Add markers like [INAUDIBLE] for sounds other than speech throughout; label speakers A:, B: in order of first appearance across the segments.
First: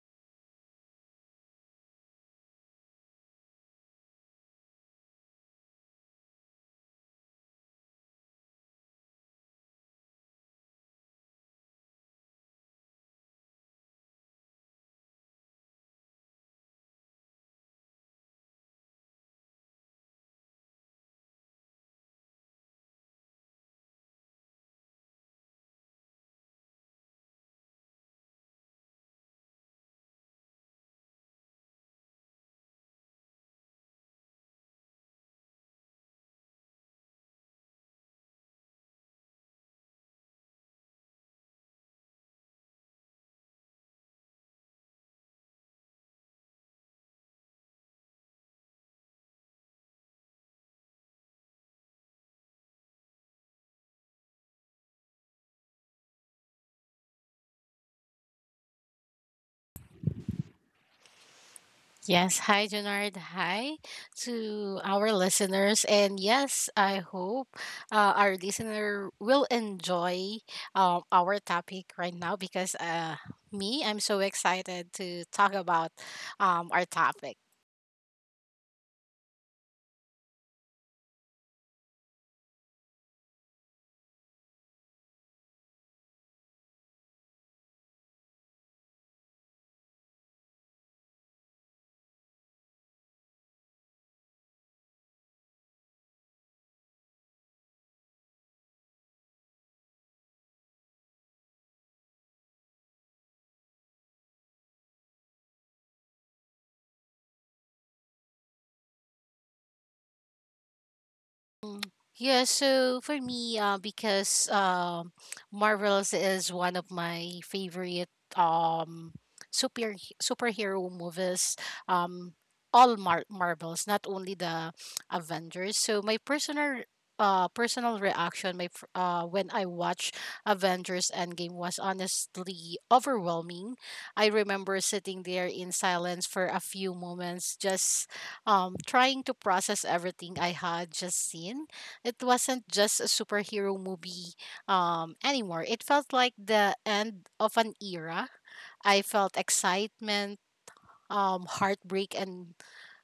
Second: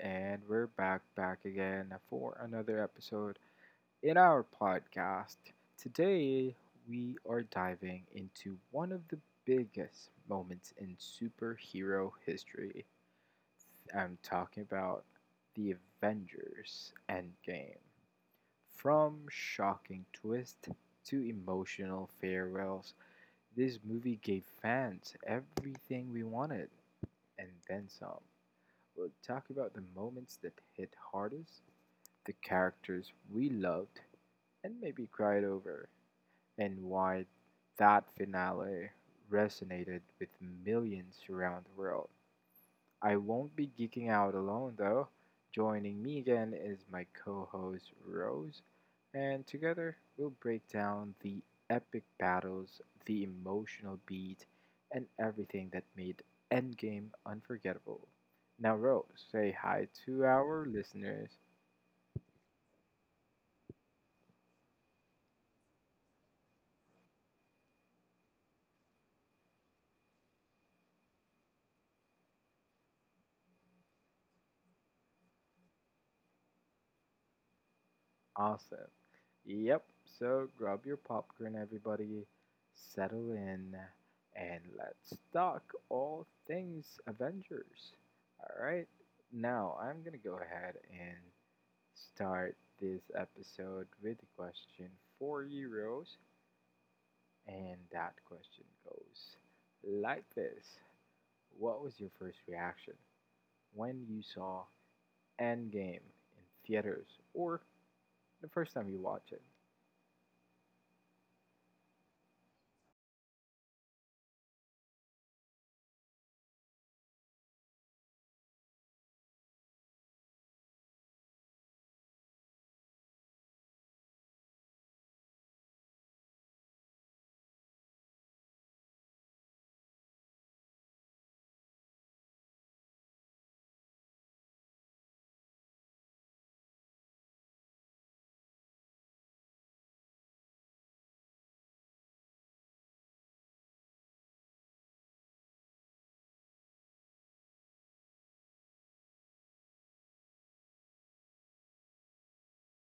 A: and we're back again for another episode in our podcast. Today we are diving into one of the biggest moments in superhero history. I'm talking about the Avengers Endgame. From shocking twist to emotional farewells, this movie gave fans everything we wanted and then some. We'll talk about the moments that hit hardest, the characters we loved and maybe cried over, and why that finale resonated with millions around the world. I won't be geeking out alone though. Joining me again is my co host Rose, and together we'll break down the epic battles, the emotional beat, and everything that made Endgame unforgettable. Now, Rose, say hi to our listeners.
B: Yes, hi Jonard. Hi to our listeners. And yes, I hope our listener will enjoy our topic right now because me, I'm so excited to talk about our topic.
A: Awesome. Yep, so grab your popcorn, everybody, settle in, and let's talk all things Avengers. Alright, now I'm gonna go ahead and start this episode with a question for you, Rose. And that question goes like this: what was your first reaction when you saw Endgame in theaters, or the first time you watched it?
B: Mm. Yeah, so for me, because Marvels is one of my favorite um super superhero movies. Um, all Marvels, not only the Avengers. So my personal reaction when I watched Avengers Endgame was honestly overwhelming. I remember sitting there in silence for a few moments, just trying to process everything I had just seen. It wasn't just a superhero movie anymore. It felt like the end of an era. I felt excitement, heartbreak, and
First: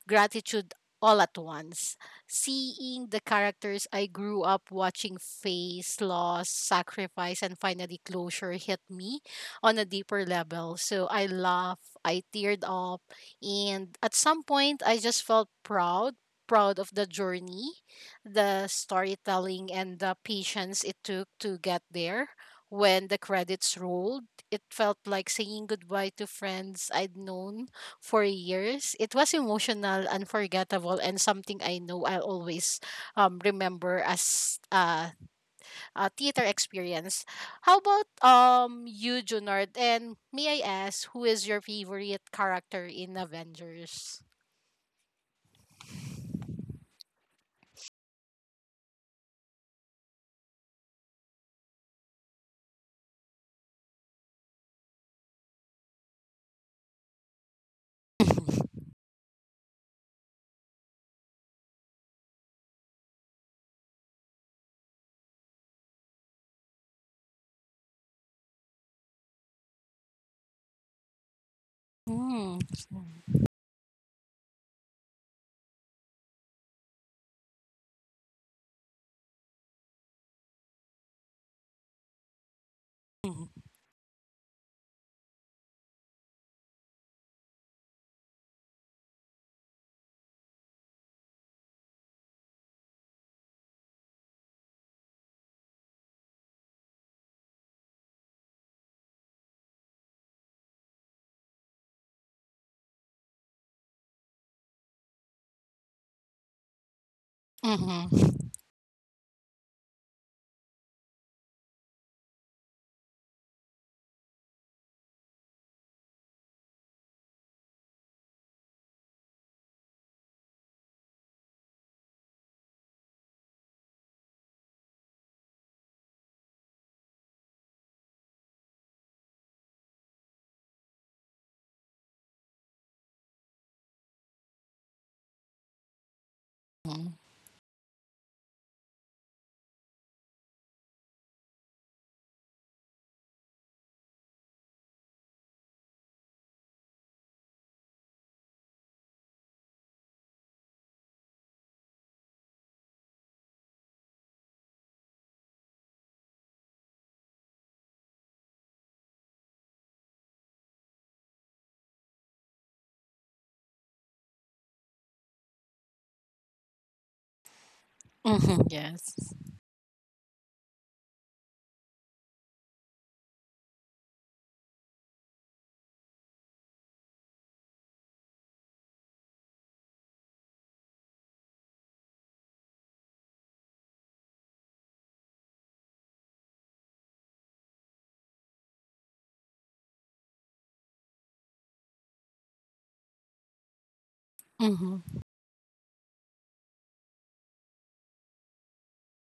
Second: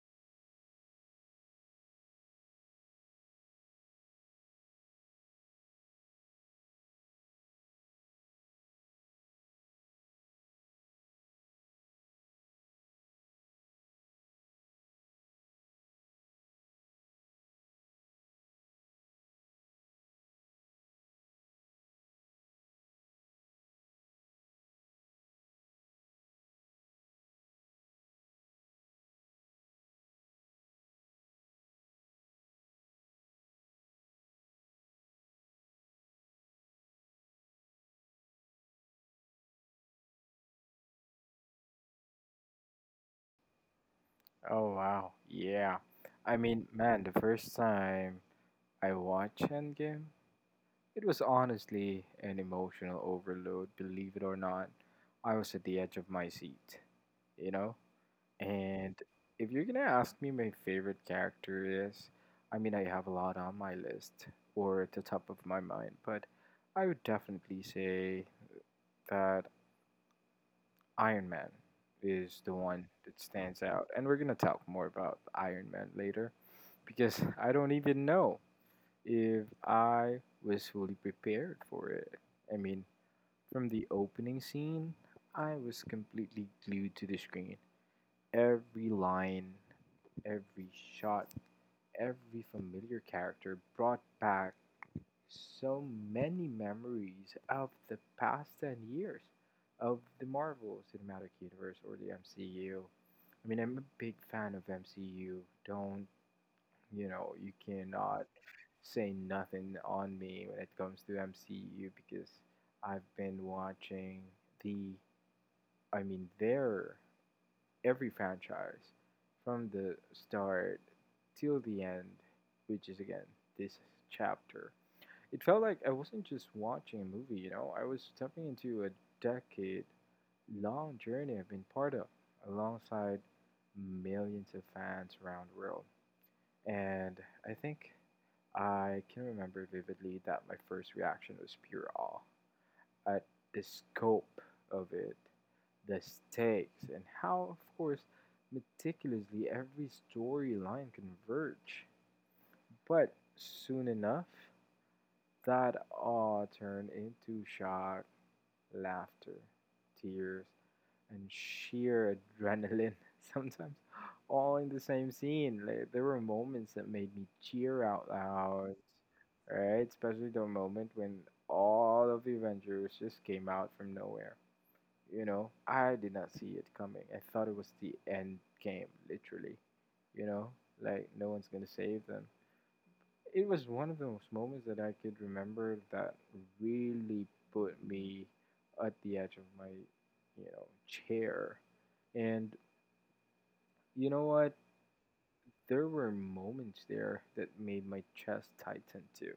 B: gratitude all at once. Seeing the characters I grew up watching face loss, sacrifice, and finally closure hit me on a deeper level. So I laughed, I teared up, and at some point I just felt proud. Proud of the journey, the storytelling, and the patience it took to get there. When the credits rolled, it felt like saying goodbye to friends I'd known for years. It was emotional, unforgettable, and something I know I'll always remember as a theater experience. How about you, Junard? And may I ask, who is your favorite character in Avengers?
A: Oh wow. Yeah. I mean, man, the first time I watched Endgame, it was honestly an emotional overload, believe it or not. I was at the edge of my seat, you know? And if you're gonna ask me my favorite character is, I mean, I have a lot on my list, or at the top of my mind, but I would definitely say that Iron Man is the
B: Mm.
A: one that stands out. And we're gonna talk more about Iron Man later, because I don't even know if I was fully prepared for it. I mean,
B: Mm.
A: from the opening scene, I was completely glued to the screen. Every line, every shot, every familiar character brought back so many memories of the past 10 years of the Marvel Cinematic Universe, or the MCU. I mean, I'm a big fan of MCU. Don't, you know, you
B: Mhm.
A: cannot say nothing on me when it comes to MCU, because I've been watching the I mean their every franchise from the start till the end, which is again this chapter. It felt like I wasn't just watching a movie, you know, I was stepping into a decade long journey I've been part of alongside millions of fans around the world.
B: Mm.
A: And I think I can remember vividly that my first reaction was pure awe at the scope of it, the stakes, and how, of course, meticulously every storyline converged. But soon enough, that awe turned into shock, laughter, tears, and sheer adrenaline [LAUGHS] sometimes all in the same scene. Like, there were moments that made me cheer out
B: Mhm.
A: loud,
B: Yes.
A: right? Especially the moment when all of the Avengers just came out from nowhere. You know, I did not see it coming. I thought it was the end game, literally. You know, like no one's gonna save them. It was one of those moments that I could remember that really put me at the edge of my, you know, chair, and you know what?
B: Mhm.
A: There were moments there that made my chest tighten too,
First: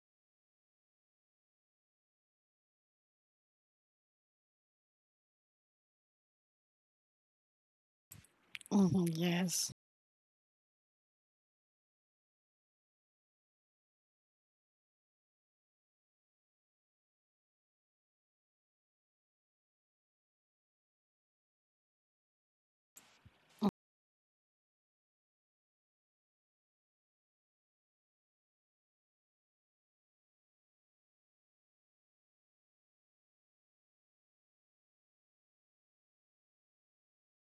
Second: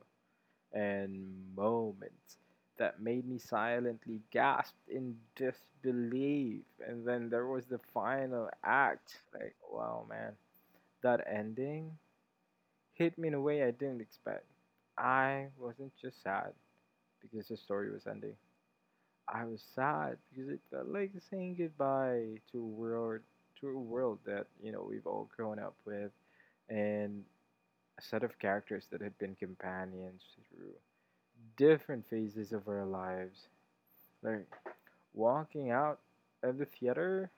A: and moments that made me silently gasp in disbelief. And then there was the final
B: Mhm.
A: act. Like,
B: Yes.
A: wow, man, that ending hit me in a way I didn't expect. I wasn't just sad because the story was ending. I was sad because it felt like saying goodbye to a world, to a world that you know we've all grown up with, and a set of characters that had been companions through different phases of our lives. Like walking out of the theater,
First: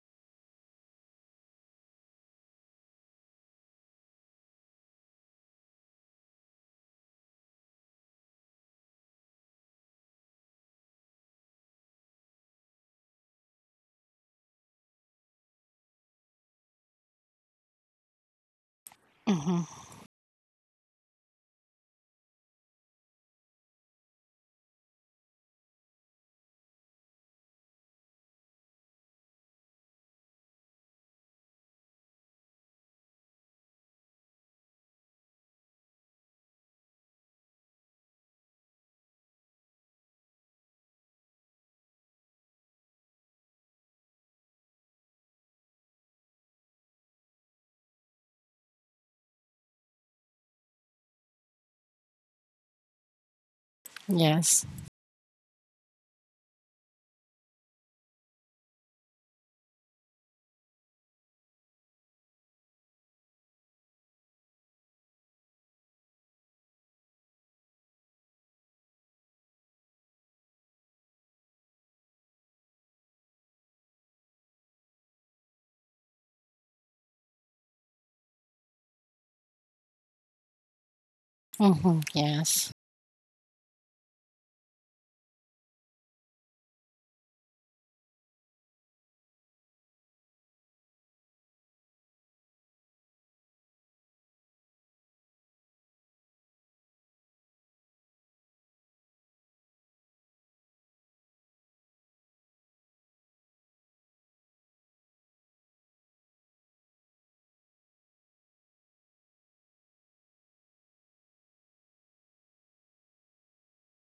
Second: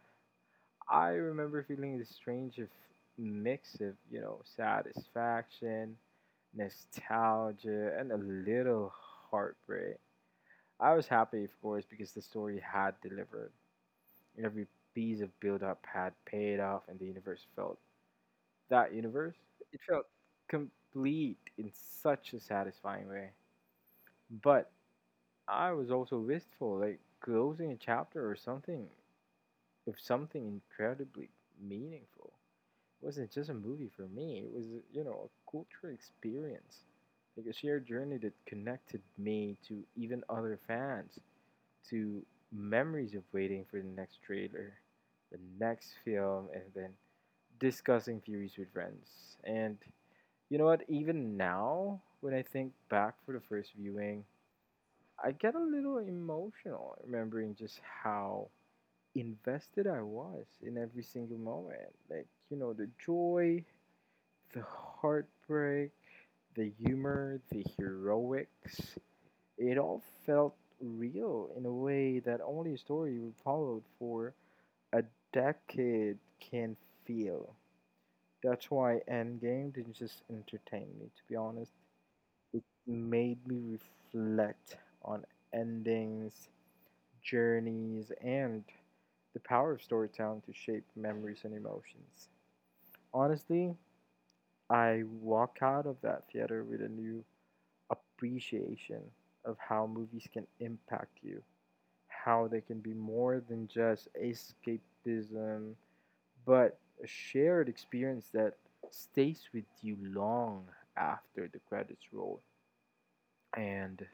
A: I remember feeling this strange mix of, you know, satisfaction, nostalgia, and a little heartbreak. I was happy, of course, because the story had delivered. Every piece of build up had paid off, and the universe felt that universe.
B: Mhm.
A: It felt complete in such a satisfying way. But I was also wistful, like closing a chapter or something with something incredibly meaningful. It wasn't just a movie for me, it was, you know, a cultural experience. Like a shared journey that connected me to even other fans, to memories of waiting for the next trailer, the next film, and then discussing theories with friends. And you know what, even now, when I think back for the first viewing,
B: Yes.
A: I get a little emotional remembering just how invested I was in every single moment. Like, you know, the joy, the heartbreak, the humor, the heroics. It all felt real in a way that only a story we followed for a decade can feel. That's why Endgame didn't just entertain me, to be honest.
B: Mhm.
A: It
B: Yes.
A: made me reflect on endings, journeys, and the power of storytelling to shape memories and emotions. Honestly, I walk out of that theater with a new appreciation of how movies can impact you, how they can be more than just escapism, but a shared experience that stays with you long after the credits roll. And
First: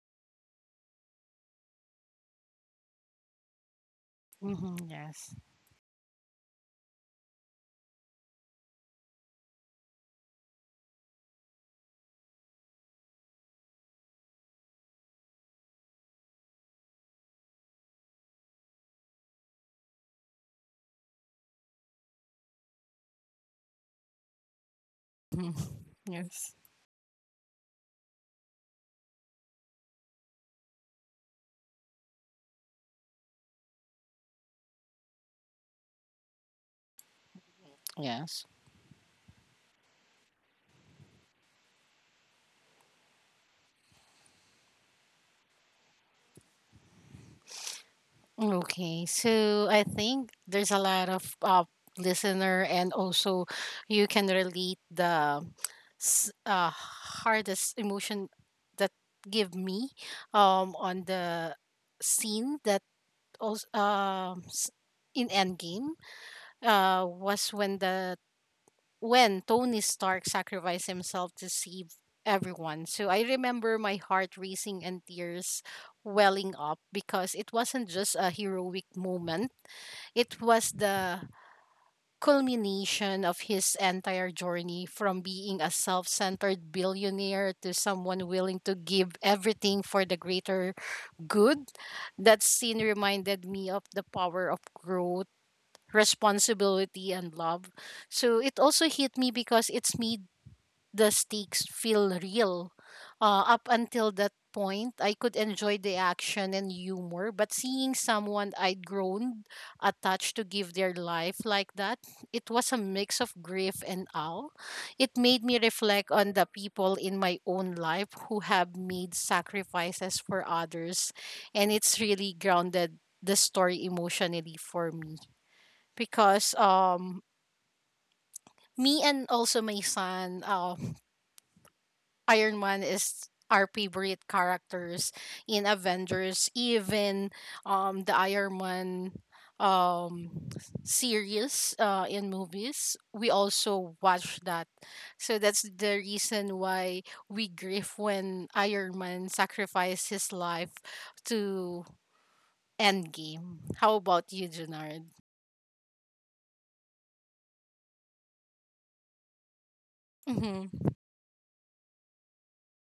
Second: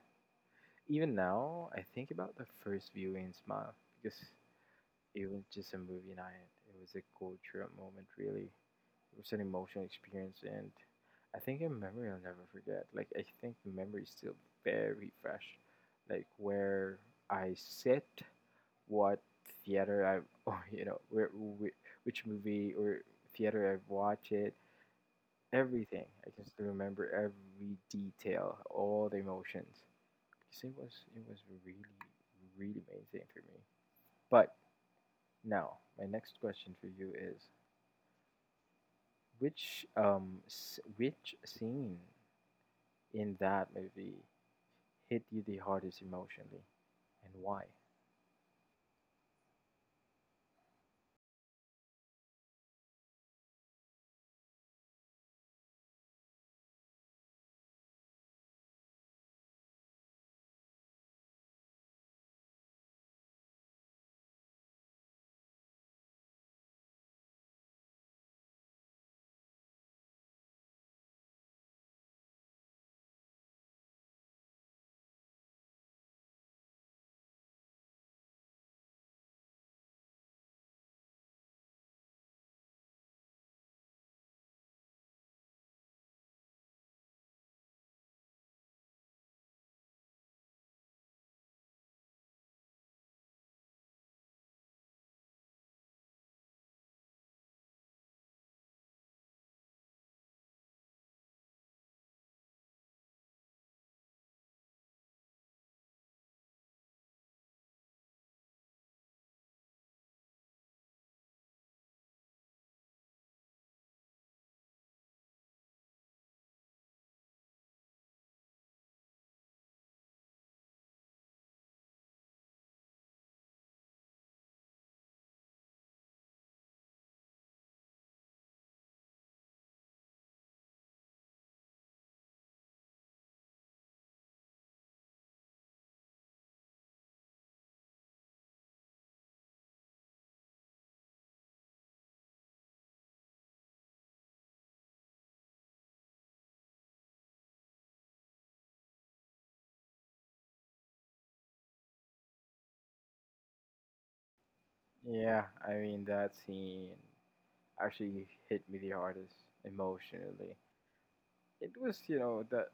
A: even now, I think about the first viewing smile, because
B: Mhm.
A: it
B: Yes.
A: was just a movie night. It was a cool trip moment, really. It was an emotional experience, and I think a memory I'll never forget. Like, I think the memory is still very fresh. Like, where I sit, what theater I've, [LAUGHS] or, you know, where, which movie or theater I've watched it,
B: Mhm.
A: everything. I can
B: Yes.
A: still remember every detail, all the emotions. Because it was really, really amazing for me. But now, my next question for you is:
B: Yes.
A: which which scene in that movie hit you the hardest emotionally, and why?
B: Okay, so I think there's a lot of listener, and also you can relate the hardest emotion that give me on the scene that also s in Endgame was when the when Tony Stark sacrificed himself to save everyone. So I remember my heart racing and tears welling up because it wasn't just a heroic moment, it was the culmination of his entire journey from being a self centered billionaire to someone willing to give everything for the greater good. That scene reminded me of the power of growth. Responsibility and love. So it also hit me because it's made the stakes feel real. Up until that point, I could enjoy the action and humor, but seeing someone I'd grown attached to give their life like that, it was a mix of grief and awe. It made me reflect on the people in my own life who have made sacrifices for others, and it's really grounded the story emotionally for me because me and also my son, Iron Man is our favorite characters in Avengers, even the Iron Man um series, in movies we also watch that. So that's the reason why we grieve when Iron Man sacrificed his life to Endgame. How about you, Junard?
A: Yeah, I mean that scene actually hit me the hardest emotionally.
B: Mm-hmm.
A: It was, you know, the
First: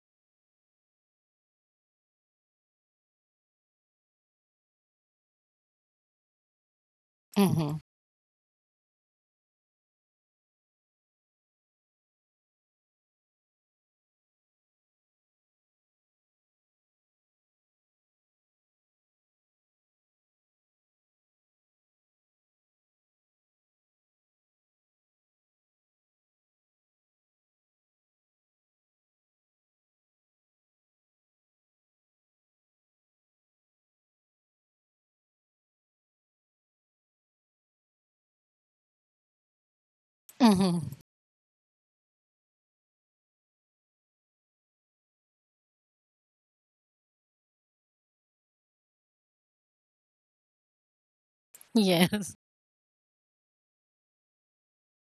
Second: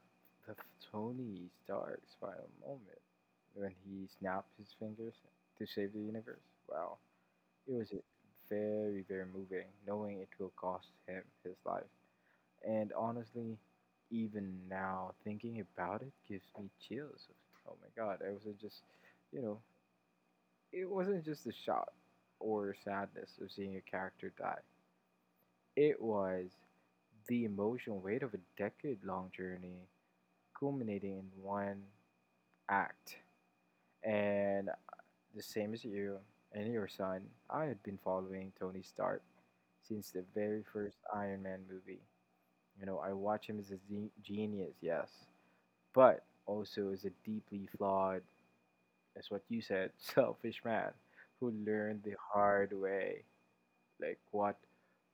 A: the Tony Stark's final moment when he snapped his fingers to save the universe. Wow, it
B: Mm-hmm.
A: was very moving, knowing it will cost him his life. And honestly, even now thinking about it gives me chills. Oh my god, I was not just, you know, it wasn't just the shock or sadness of seeing a character die. It was the emotional weight of a decade-long journey culminating in one act. And the same as you and your son, I had been following Tony Stark since the very first
B: Mm-hmm.
A: Iron Man movie. You know, I watch him as genius, yes, but also is a deeply flawed, as what you said, [LAUGHS] selfish man who learned the
B: Yes.
A: hard way, like what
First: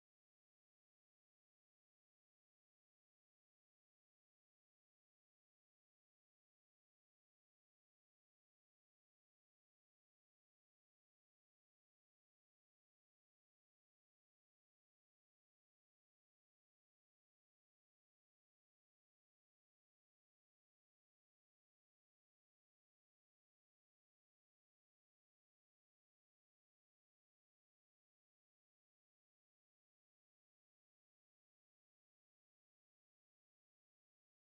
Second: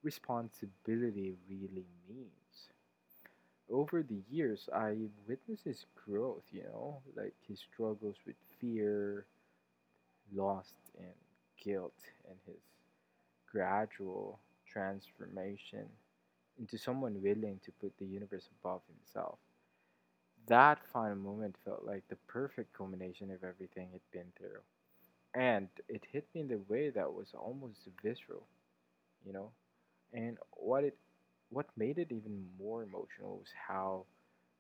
A: responsibility really means. Over the years, I witnessed his growth, you know, like his struggles with fear, loss, and guilt, and his gradual transformation into someone willing to put the universe above himself. That final moment felt like the perfect culmination of everything he'd been through. And it hit me in the way that was almost visceral, you know? And what made it even more emotional was how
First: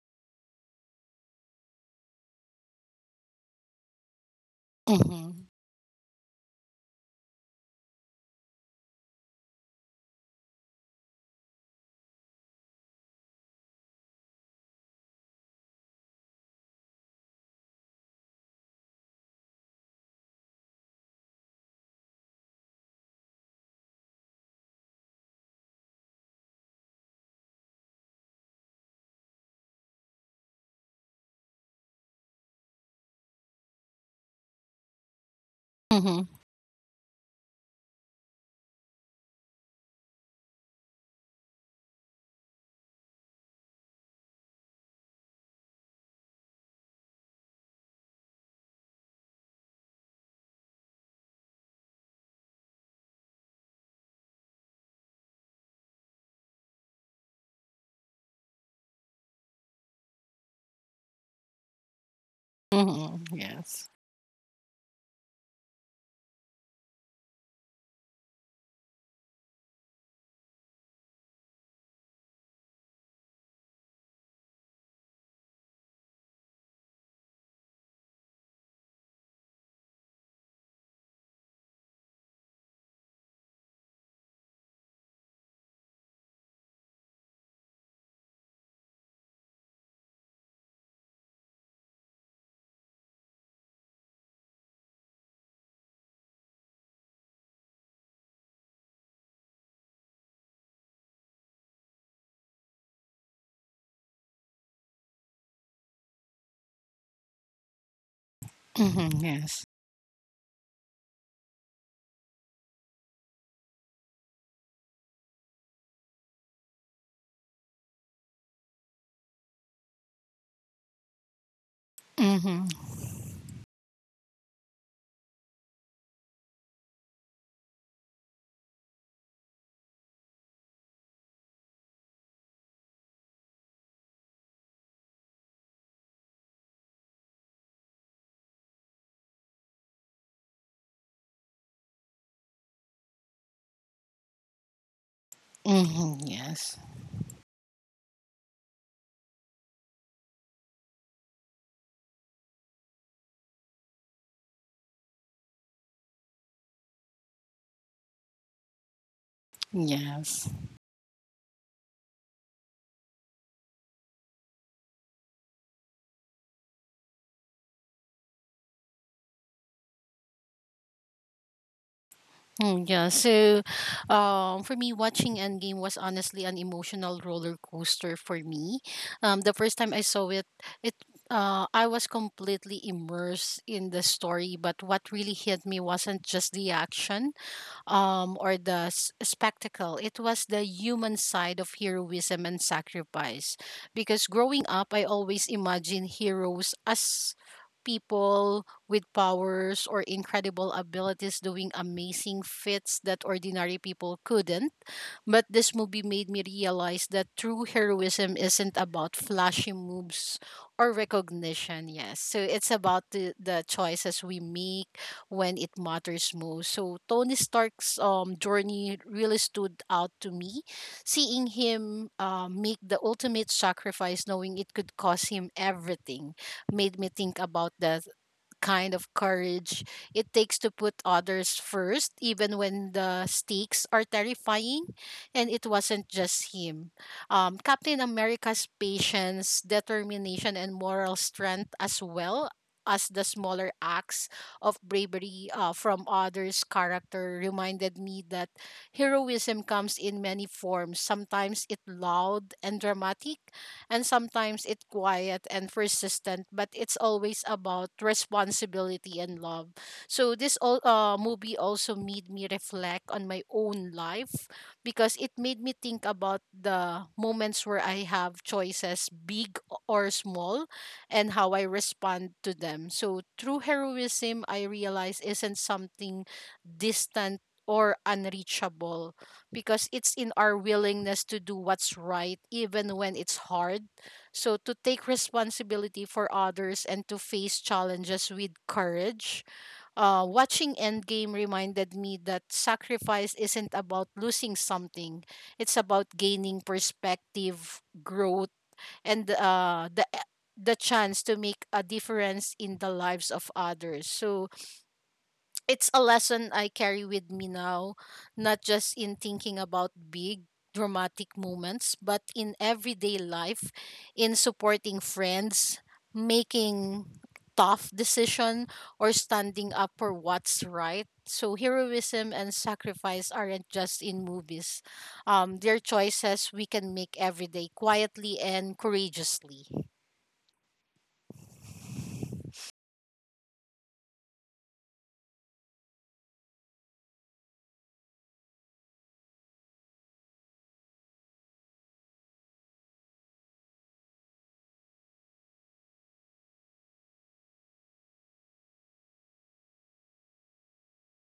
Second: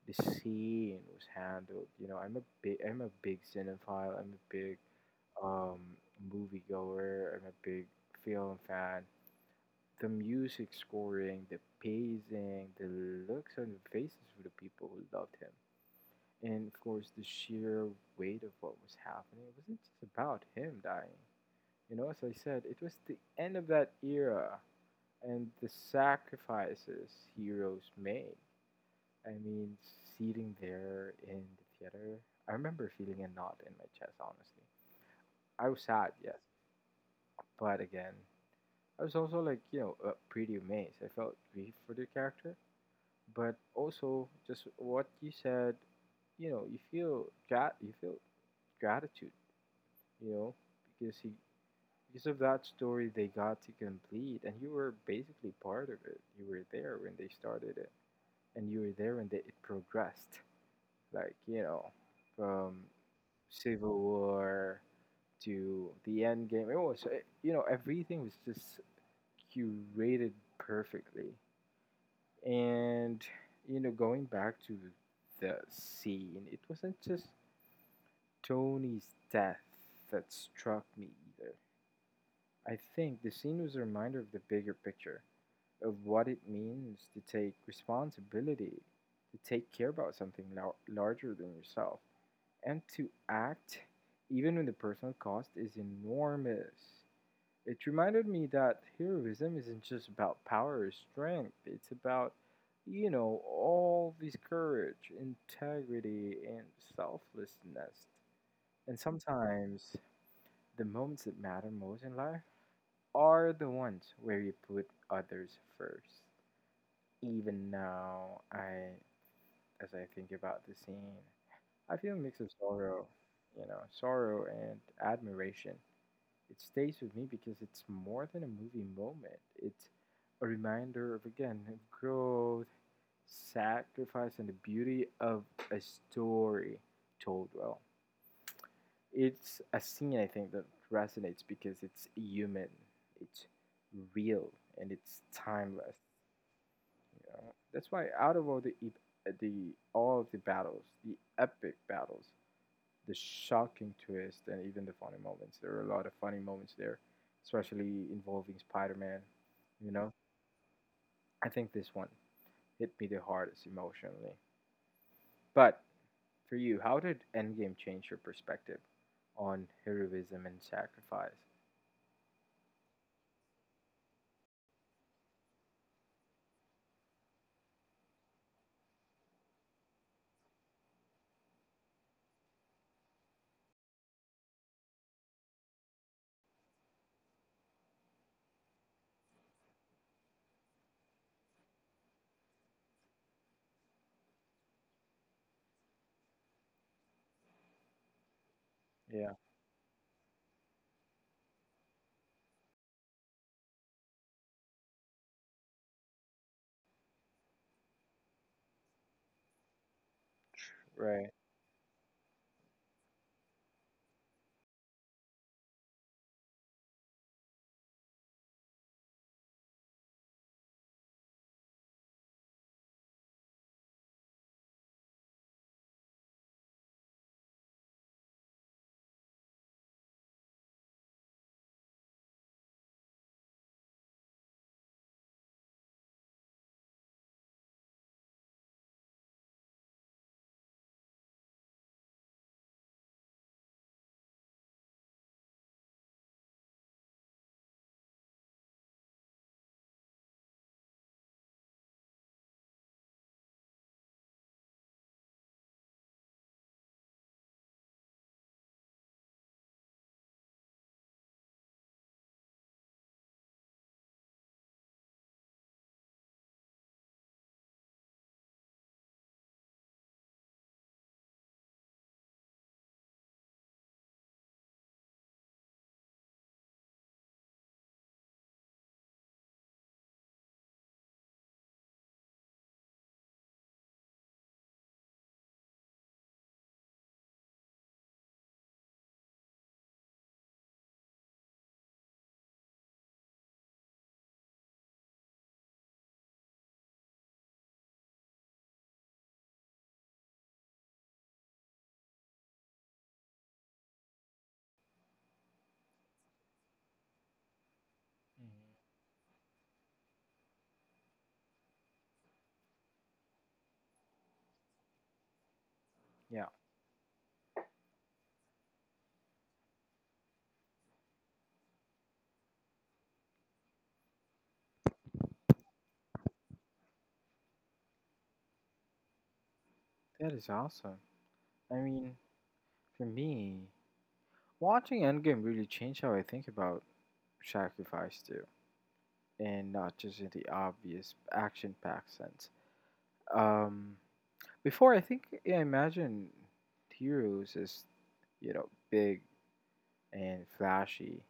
A: the scene was handled. You know, I'm a big cinephile, I'm a big
B: Mm-hmm.
A: um moviegoer, I'm a big film fan. The music scoring, the pacing, the looks on the faces of the people who loved him, and of course the sheer weight of what was happening. It wasn't just about him dying, you know, as I said, it was the end of that era and the sacrifices heroes made. I mean, sitting there in the theater, I remember feeling a knot in my chest, honestly. I was
B: Mm-hmm.
A: sad,
B: Mm-hmm.
A: yes, but again, I was also, like, you know, pretty amazed. I felt grief for the character, but also just what you said, you know, you feel you feel gratitude, you know, because he because of that story they got to complete, and you were basically part of it. You were there when they started it, and you were there when it progressed, like you know, from
B: Mm-hmm. Yes.
A: Civil War to the end game. It was eh, you know, everything was just curated perfectly, and you know, going back to the scene, it wasn't just Tony's death that struck me either. I think the scene was a reminder of the bigger picture, of what it means to take responsibility, to take care about something larger than yourself, and to act even when the personal cost is enormous. It reminded me that heroism isn't just about power or strength, it's about, you know, all this courage, integrity, and selflessness.
B: Mm-hmm.
A: And
B: Yes.
A: sometimes the moments that matter most in life are the ones where you put others first. Even now, I as I think about the scene, I feel a mix of
B: Mm-hmm.
A: sorrow, you know, sorrow and admiration. It stays with me because it's more than a movie moment. It's a reminder of again of growth, sacrifice, and the beauty of a story told well. It's a scene I think that resonates because it's human, it's real, and it's timeless.
B: Mm-hmm. Yes.
A: You know? That's why out of all the e-, the all of the battles, the epic battles, the shocking twist, and even the funny moments, there are a lot of funny moments there, especially involving Spider-Man. You know,
B: Yes.
A: I think this one hit me the hardest emotionally. But for you, how did Endgame change your perspective on heroism and sacrifice?
B: Mm, yeah. So, for me, watching Endgame was honestly an emotional roller coaster for me. The first time I saw it, it I was completely immersed in the story. But what really hit me wasn't just the action, or the spectacle. It was the human side of heroism and sacrifice. Because growing up, I always imagined heroes as people with
A: Yeah,
B: powers or incredible abilities doing amazing feats that ordinary people couldn't. But this movie made me realize that true heroism isn't about flashy moves or
A: right.
B: recognition. Yes. So it's about the choices we make when it matters most. So Tony Stark's journey really stood out to me. Seeing him make the ultimate sacrifice, knowing it could cost him everything, made me think about the kind of courage it takes to put others first, even when the stakes are terrifying. And it wasn't just him. Captain America's patience, determination, and moral strength, as well as the smaller acts of bravery, from others' character, reminded me that heroism comes in many forms. Sometimes it's loud and dramatic and sometimes it's quiet and persistent, but it's always about responsibility and love. So this all movie also made me reflect on my own life because it made me think about the moments where I have choices, big or small, and how I respond to them. So true heroism, I realize, isn't something distant or unreachable because it's in our willingness to do what's right even when it's hard, so to take responsibility for others and to face challenges with courage. Uh, watching endgame reminded me that sacrifice isn't about losing something, it's about gaining perspective, growth, and the chance to make a difference in the lives of others. So it's a lesson I carry with me now, not
A: Mhm.
B: just in thinking about big dramatic moments, but in everyday life, in supporting friends,
A: Yeah,
B: making tough decision or standing up for what's right. So heroism and sacrifice aren't just in movies. They're choices we can make every day, quietly and courageously.
A: that is awesome. I mean, for me, watching Endgame really changed how I think about sacrifice too, and not just in the obvious action-packed sense. Um, Before I think yeah, I imagine heroes as you know big and flashy,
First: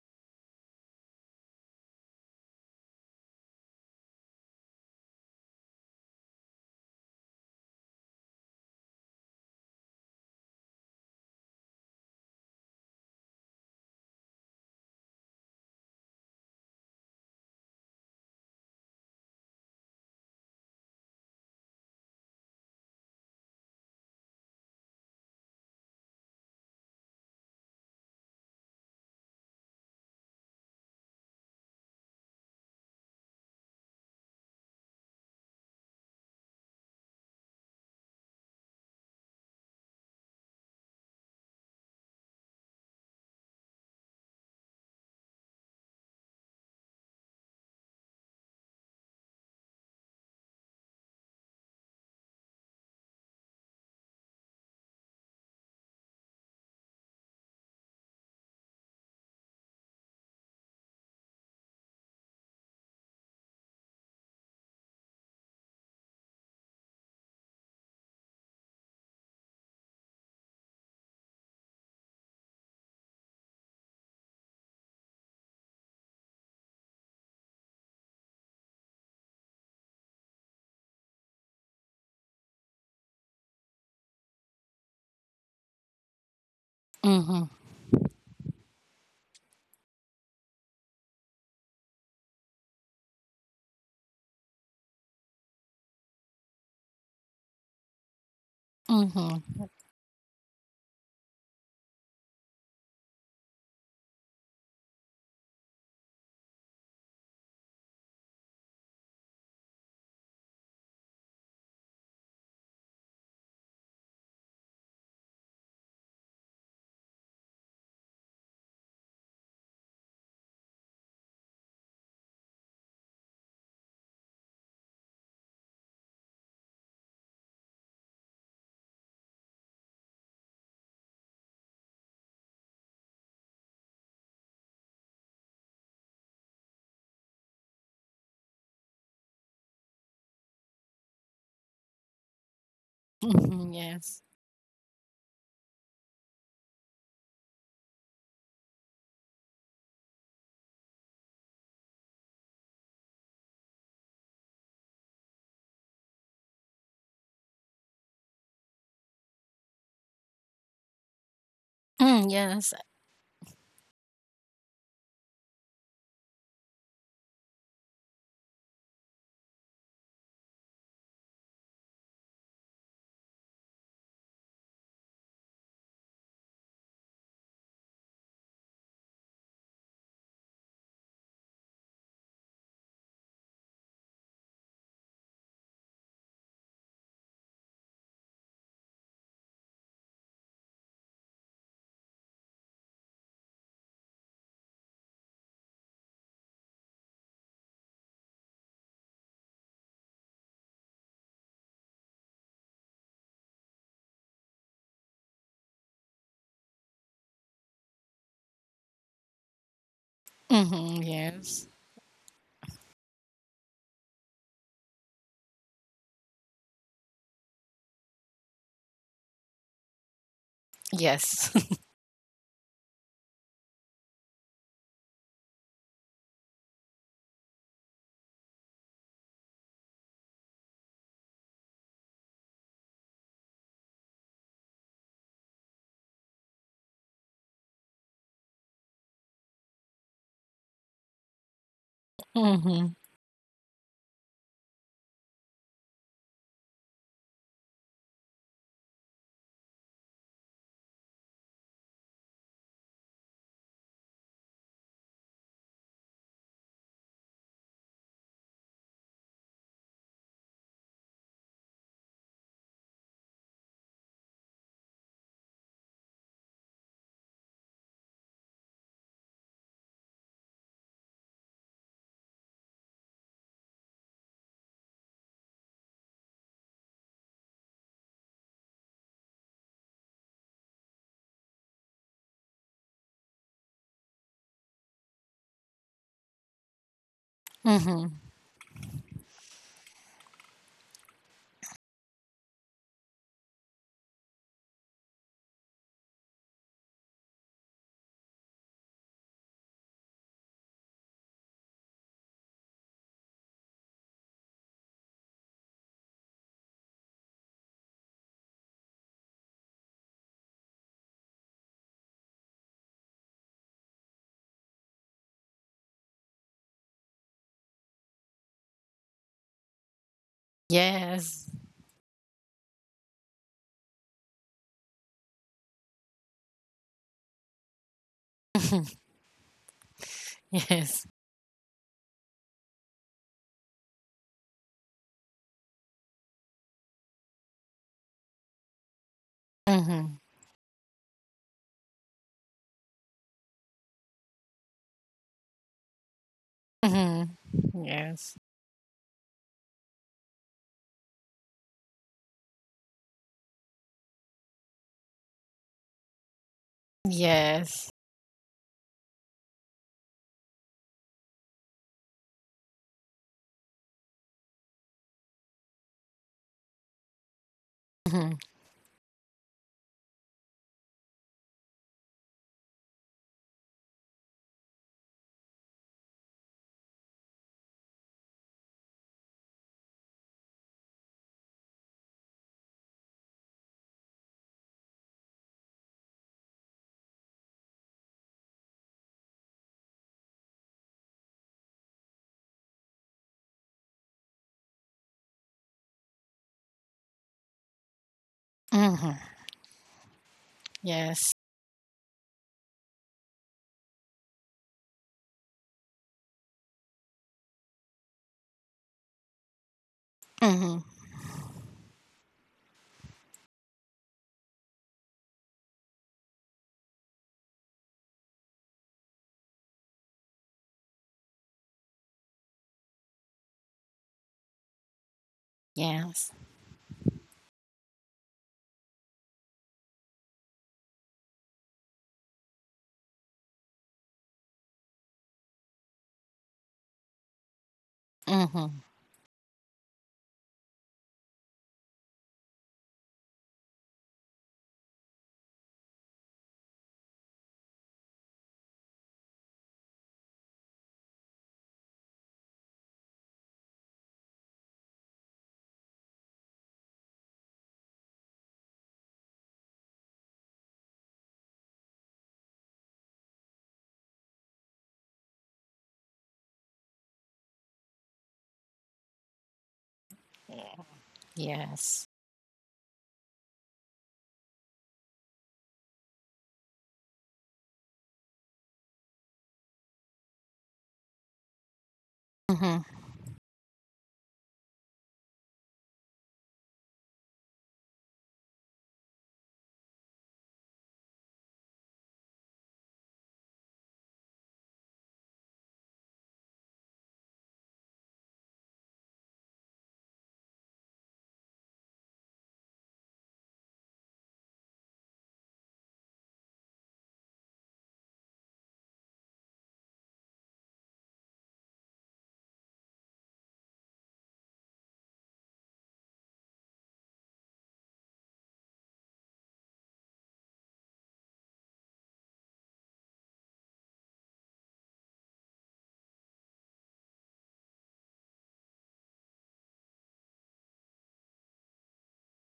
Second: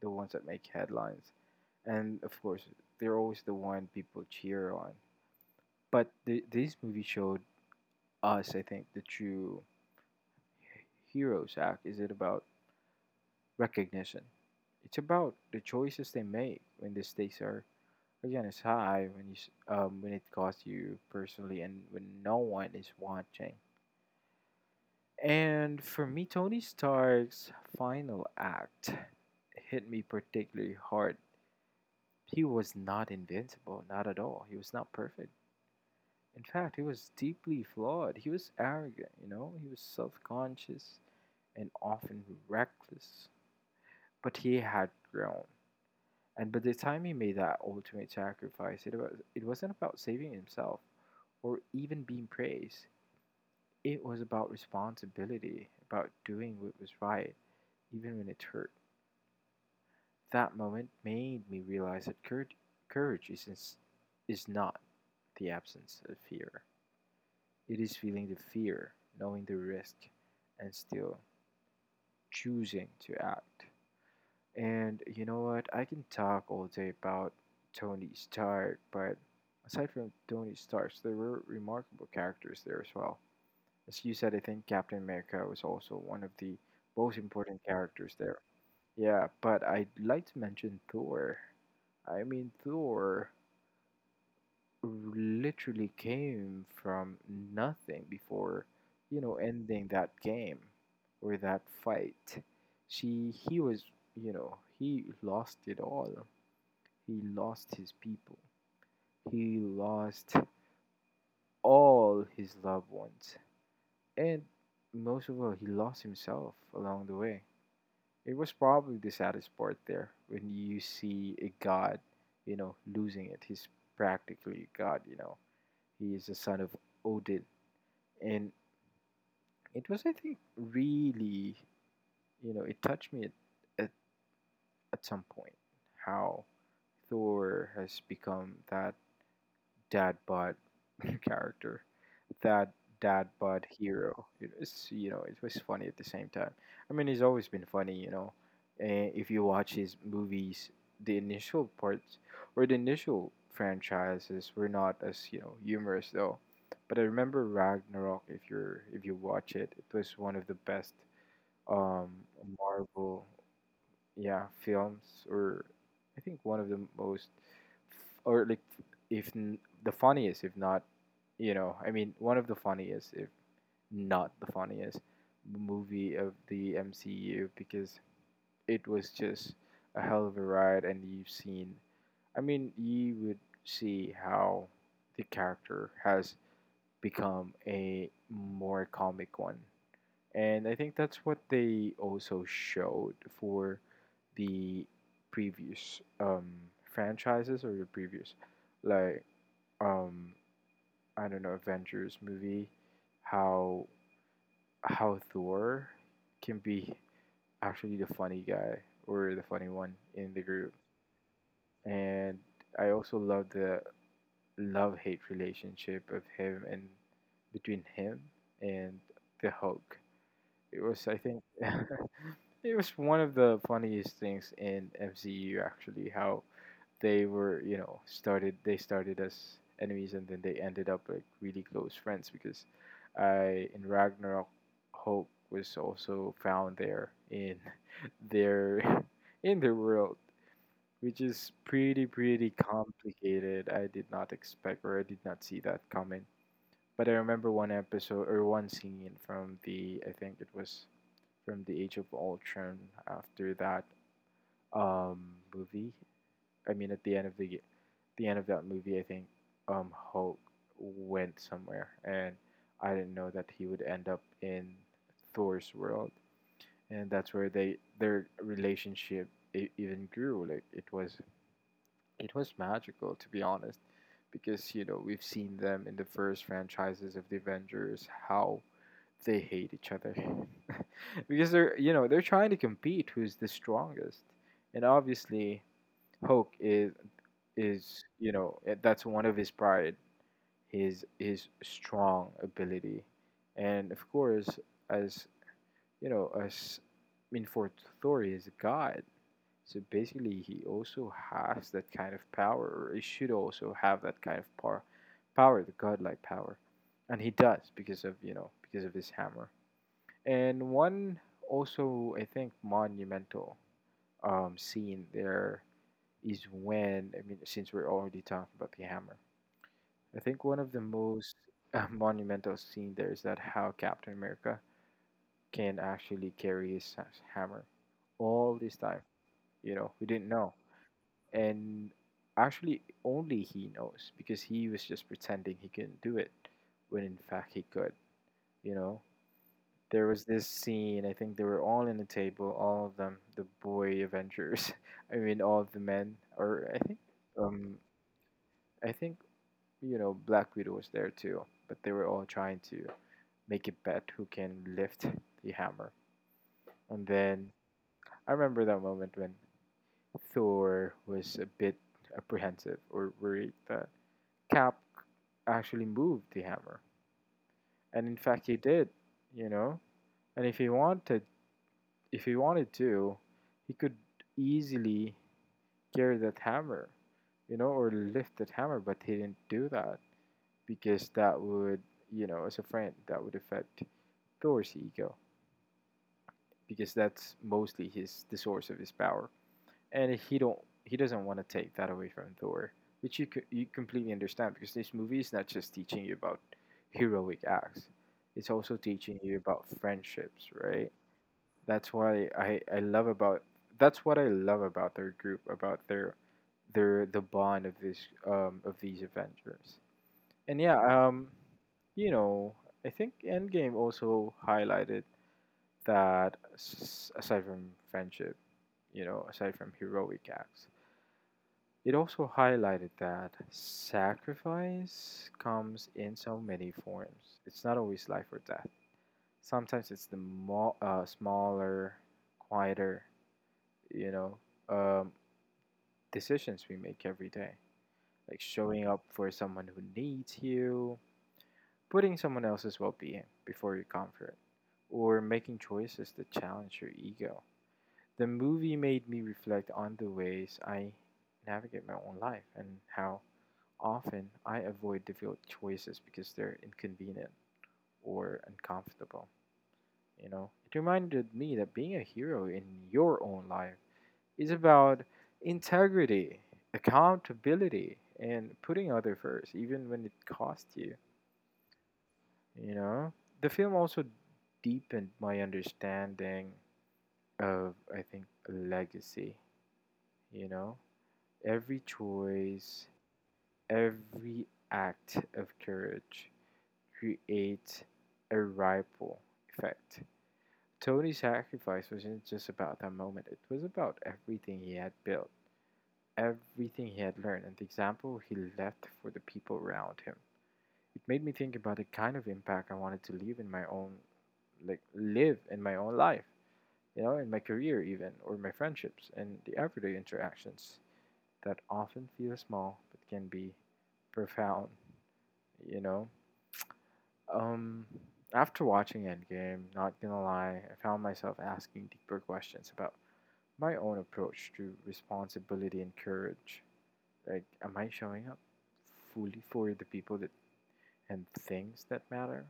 A: the ones that make headlines, and of course they're always the one people cheer on. But this movie showed us, I think, the true heroes act. Is it about recognition. It's about the choices they make when the stakes are again it's high when when it costs you personally and when no one is watching. And for me, Tony Stark's final act hit me particularly hard. He was not invincible, not at all. He was not perfect. In fact, he was deeply flawed. He was arrogant, you know, he was self conscious and often reckless. But he had grown. And by the time he made that ultimate sacrifice, it wasn't about saving himself or even being praised. It was about responsibility, about doing what was right, even when it hurt. That moment made me realize that courage is not the absence of fear. It is feeling the fear, knowing the risk, and still choosing to act. And you know what? I can talk all day about Tony Stark, but aside from Tony Stark, there were remarkable characters there as well. As you said, I think Captain America was also one of the most
B: Mm-hmm.
A: important characters there. Yeah, but I'd like to mention Thor. I mean, Thor literally came from nothing before, you know,
B: Mm-hmm.
A: ending that game or that fight. He was, you know, he lost it all he lost his people. He lost all his loved ones. And most of all, he lost himself along the way. It was probably the saddest part there when you see a god, you know, losing it. He's practically a god, you know. He is the son of Odin. And it was, I think, really, you know, it touched me at, at, at some point how Thor has become that dad bod [LAUGHS] character that dad bod
B: Mm-hmm. Yes.
A: hero. It was, you know, it was funny at the same time. I mean, he's always been funny, you know. And if you watch his movies, the initial parts or the initial franchises were not as you know humorous though. But I remember Ragnarok. If you watch it, it was one of the best um
B: Mm, yes.
A: Marvel yeah films or I think one of the most or like if n- the funniest if not you know I mean one of the funniest if not the funniest movie of the MCU because it was just a hell of a ride, and you've seen. I mean, you would see how the character has become a more comic one, and I think that's what they also showed for the previous franchises or the previous, like um, I don't know, Avengers movie, how how Thor can be actually the funny guy or the funny one in the group.
B: Mm-hmm. Yes.
A: And I also love the love hate relationship of him and between him and the Hulk. It was I think
B: Yes.
A: [LAUGHS] it was one of the funniest things in MCU actually how they were, you know, started they started as enemies and then they ended up like really close friends because I in Ragnarok Hope was also found there in [LAUGHS] their [LAUGHS] in their world, which is pretty
B: [LAUGHS]
A: pretty
B: hmm
A: complicated. I did not expect or I did not see that coming. But I remember one episode or one scene from the I think it was from the Age of Ultron after that um, movie. I mean, at the end of the end of that movie, I think Hulk went somewhere, and I didn't know that he would end up in Thor's world, and that's where they their relationship even grew. Like it was magical to be honest, because you know we've seen them in the first franchises of the Avengers how they hate each other [LAUGHS] because they're you know they're trying to compete who's the strongest and obviously Hulk is
B: hmm
A: you know that's one of his pride his strong ability and of course as you know as I mean for Thor he is a god so basically he also has that kind of power or he should also have that kind of power the godlike power and he does because of you know because of his hammer and one also, I think, monumental scene there is when, I mean, since we're already talking about the hammer, I think one of the most
B: Yes.
A: [LAUGHS] monumental scene there is that how Captain America can actually carry his hammer all this
B: Mhm.
A: time. You know, we didn't know.
B: Yes.
A: And actually, only he knows because he was just pretending he couldn't do it when in fact he could, you know? There
B: hmm
A: was this scene. I think they were all in a table, all of them, the boy Avengers. [LAUGHS] I mean, all of the men, or
B: hmm
A: um,
B: Yes.
A: I think you know, Black Widow was there too. But they were all trying to make a bet who can lift the hammer. And then
B: Yes.
A: I remember that moment when Thor was a bit apprehensive or worried that Cap actually moved the hammer, and in
B: hmm
A: fact he did. You know, and if he wanted to, he could easily carry that hammer, you know, or lift that hammer, but he didn't do that because that would, you know, as a friend, that would affect Thor's ego because that's mostly his the source of his power, and he doesn't want to take that away from Thor, which you completely understand because this movie is not just teaching you about heroic acts, it's also teaching you
B: hmm
A: about friendships, right?
B: Yes.
A: That's why I I love about that's what I love about their group about their the bond of this of these Avengers. And yeah,
B: hmm
A: um you know, I think Endgame also highlighted aside from friendship, you know, aside from heroic acts, it also highlighted that sacrifice comes in
B: Yes.
A: so many forms. It's not always life or death. Sometimes it's the smaller, quieter you know um, decisions we make every day like
B: hmm
A: showing up for someone who needs you putting someone else's well-being before your comfort or making choices that challenge your ego. The movie made me reflect on the ways I navigate my own life and how often I avoid difficult choices because they're inconvenient or uncomfortable. You know it reminded me that being a hero in your own life is about integrity, accountability, and putting others first, even when it costs you.
B: Yes.
A: You know, the film also deepened my understanding of, I think, legacy. You know, every
B: hmm
A: choice, every act of courage creates a ripple effect. Tony's sacrifice wasn't just about that moment, it was about everything he had built everything he had learned and the example he left for the people around him. It made me think about the kind of impact I wanted to leave in my own like live in my own life, you know, in my career even or my friendships and the everyday interactions that often feel small but can be profound, you know. Um After watching Endgame, not gonna lie, I found myself asking deeper questions about my own approach to responsibility and courage. Like, am I showing up fully for the people that and things that matter?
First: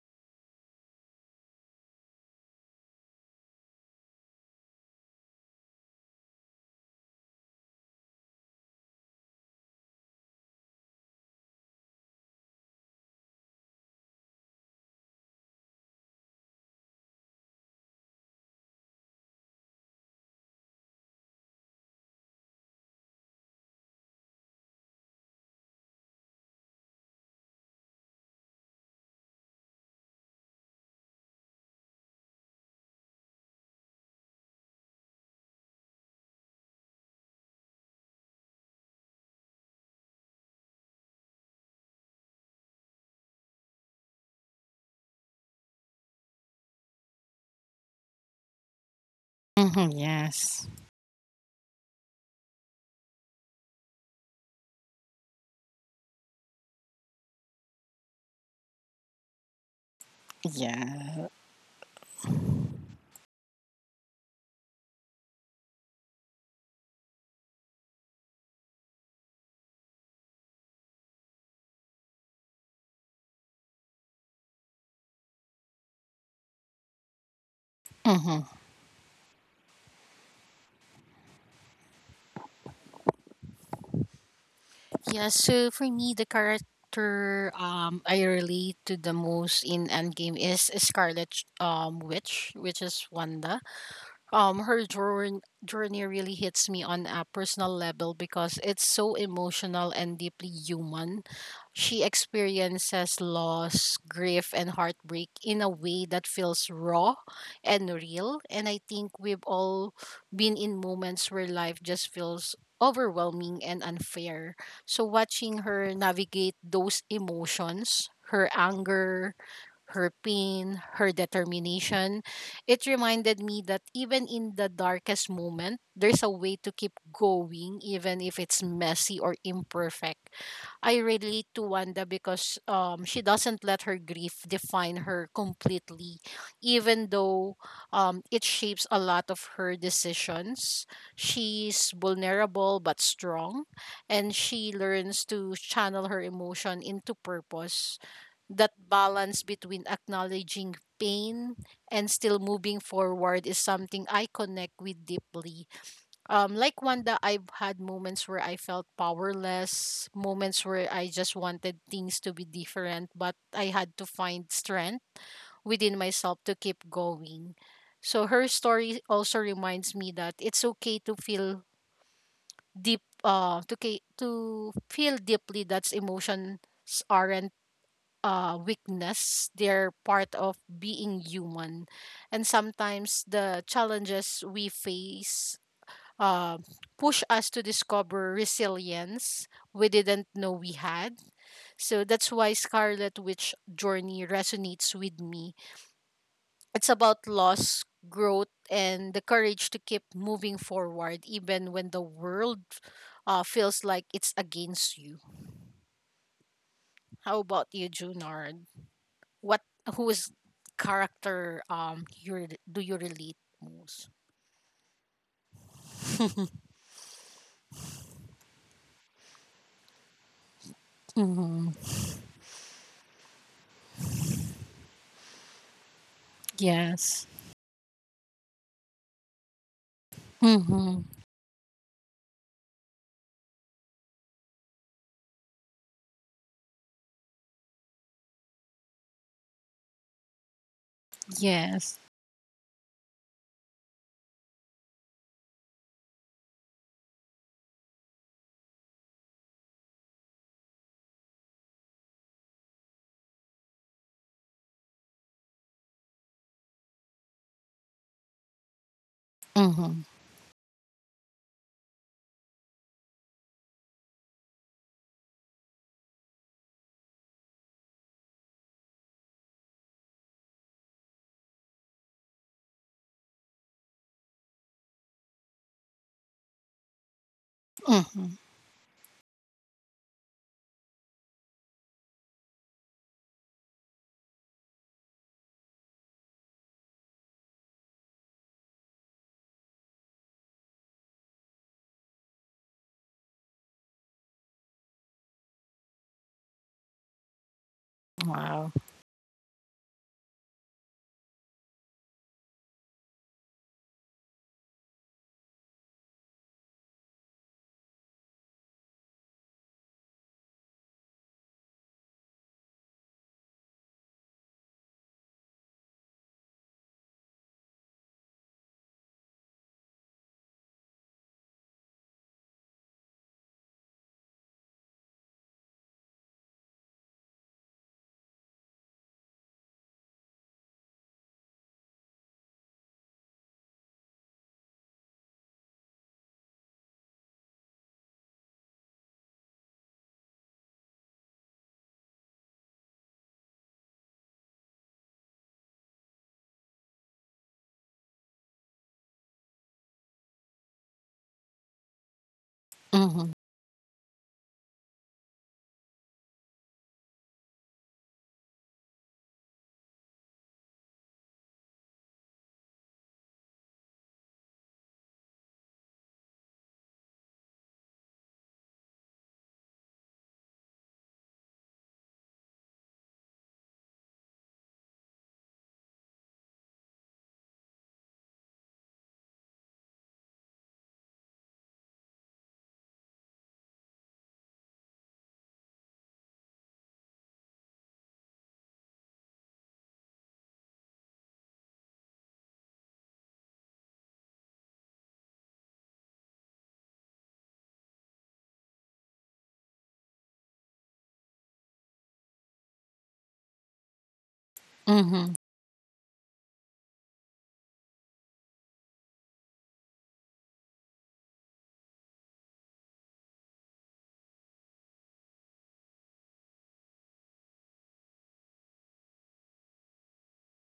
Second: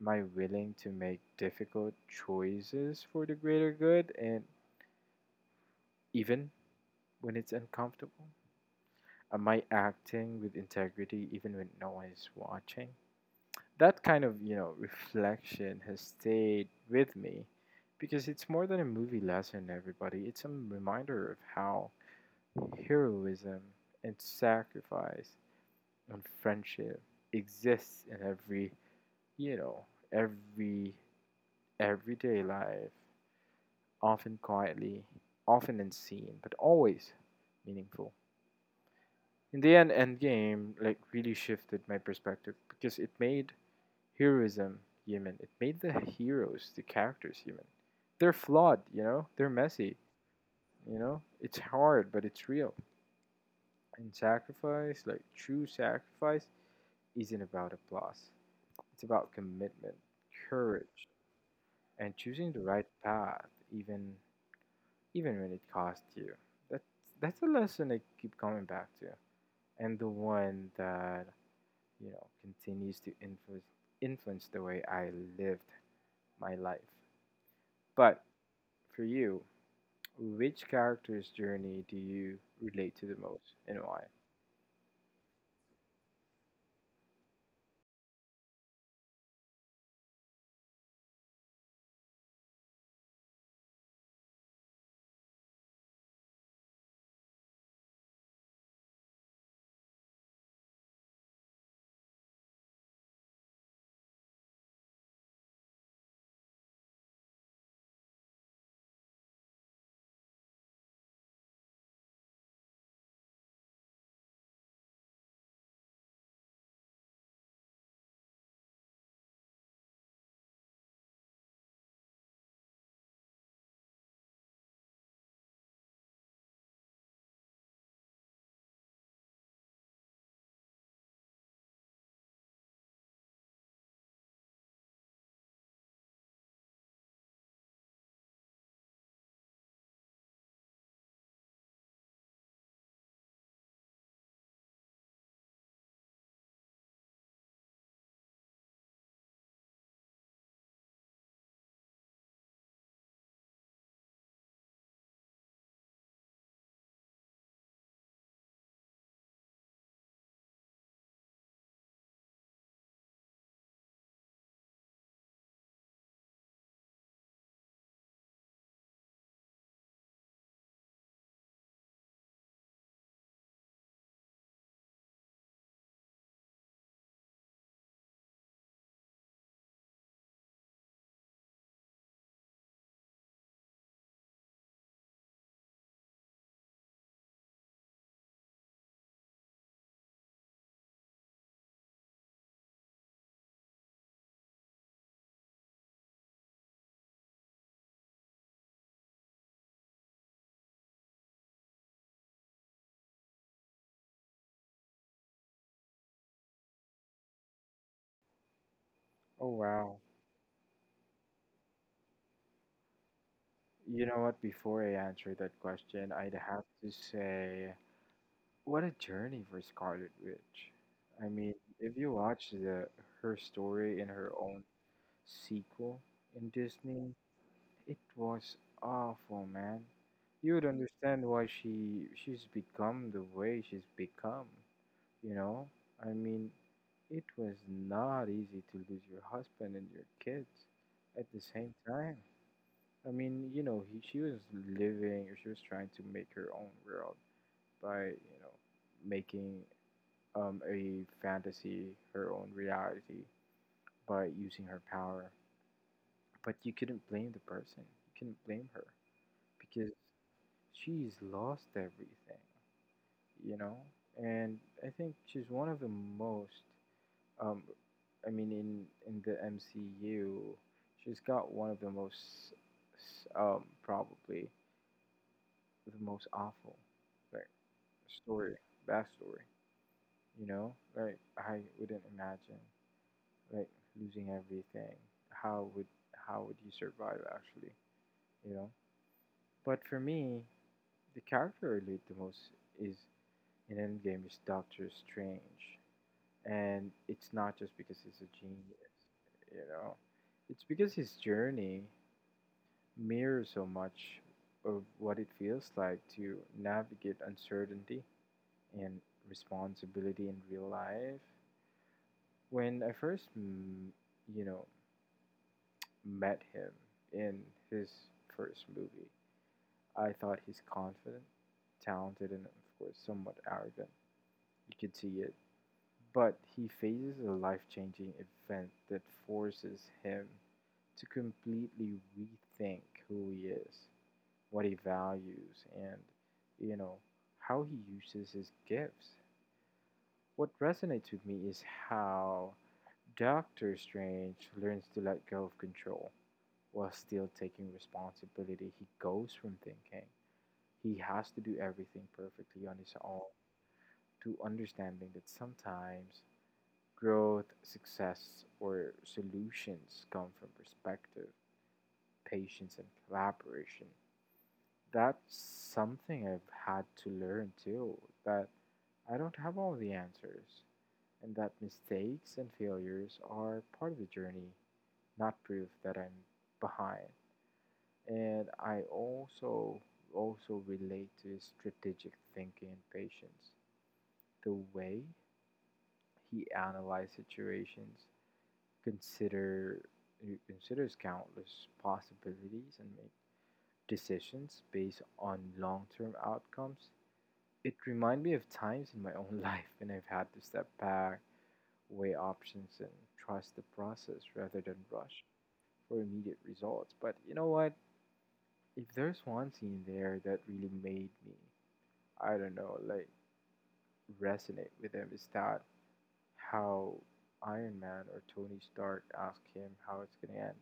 A: Am I willing to make difficult choices for the greater good and even when it's uncomfortable? Am I acting with integrity even when no one is watching? That kind of, you know, [LAUGHS] reflection has stayed with me because it's more than a movie lesson, everybody. It's a reminder of how heroism and sacrifice and friendship exists in every, you know, every everyday life, often quietly, often unseen, but always meaningful. In the end, Endgame like really shifted my perspective because it made heroism human. It made the heroes, the characters human. They're flawed, you know. They're
B: hmm
A: messy,
B: Yes.
A: you know. It's hard, but it's real. And sacrifice, like true sacrifice, isn't about applause. It's about commitment, courage,
B: Yeah.
A: and choosing the right path even even when it costs you. That's that's a lesson I keep coming back to. And the one that, you know, continues to influence the way I lived my life. But
B: hmm
A: for you, which character's journey do you relate to the most and why?
B: Yeah. So for me, the character I relate to the most in Endgame is Scarlet Witch, which is Wanda. Her journey really hits me on a personal level because it's so emotional and deeply human. She experiences loss, grief, and heartbreak in a way that feels raw and real, and I think we've all been in moments where life just feels overwhelming and unfair. So watching her navigate those emotions, her anger, her pain, her determination. It reminded me that even in the darkest moment, there's a way to keep going, even if it's messy or imperfect. I relate to Wanda because she doesn't let her grief define her completely, even though it shapes a lot of her decisions. She's vulnerable but strong, and she learns to channel her emotion into purpose. That balance between acknowledging pain and still moving forward is something I connect with deeply. Like Wanda, I've had moments where I felt powerless, moments where I just wanted things to be different, but I had to find strength within myself to keep going. So her story also reminds me that it's okay to feel to feel deeply, that's emotions aren't weakness. They're part of being human. And sometimes the challenges we face uh, push us to discover resilience we didn't know we had. So that's why Scarlet Witch Journey resonates with me. It's about loss, growth, and the courage to keep moving forward, even when the world feels like it's against you. How about you, Junard?
A: Oh
B: What
A: wow.
B: Whose character do you relate
A: You
B: most?
A: know what, before I answer that question, I'd have to say what a journey for Scarlet Witch. I mean,
B: Mm-hmm.
A: if you watch the her story in her own sequel in Disney,
B: Yes.
A: it was awful, man. You would
B: Mm-hmm.
A: understand why she's become the way she's become, you know? I mean, it was not easy to lose your husband and your kids at the same
B: Yes.
A: time. I mean, you know, she was she was trying to make her own world by, you know, making a fantasy, her own reality, by using her power. But you couldn't blame the person. You couldn't blame her because
B: Mm-hmm.
A: she's lost everything, you know? And I think she's one of the most, um, I mean, in the MCU, she's got one of the most, probably the most awful, like,
B: Mm-hmm.
A: story, backstory, you know? Like, I wouldn't imagine like losing everything, how would how would you survive actually, you know? But for me, the character I relate the most is in Endgame is Doctor Strange, and it's not just because he's a
B: Wow.
A: genius, you know. It's because his journey mirrors so much of what it feels like to navigate uncertainty and responsibility in real life. When I first you know met him in his first movie. I thought he's confident, talented, and of course somewhat arrogant. You could see it. But he faces a life changing event that forces him to completely rethink who he is, what he values, and, you know, how he uses his gifts. What resonates with me is how Doctor Strange learns to let go of control while still taking responsibility. He goes from thinking he has to do everything perfectly on his own
B: Mm-hmm.
A: to understanding that sometimes growth, success, or solutions come from perspective, patience, and collaboration. That's something I've had to learn too, that I don't have all the answers, and that mistakes and failures are part of the journey, not proof that I'm behind. And I also relate to his strategic thinking and patience. The way he analyzes situations, consider he considers countless possibilities and make decisions based on long-term outcomes. It reminds me of times in my [LAUGHS] own life when I've had to step back, weigh options, and trust the process rather than rush
B: Mm-hmm.
A: for immediate results. But you know what? If there's one scene there that really made me, I don't know, like resonate with him is that how Iron Man or Tony Stark asked him how it's gonna end.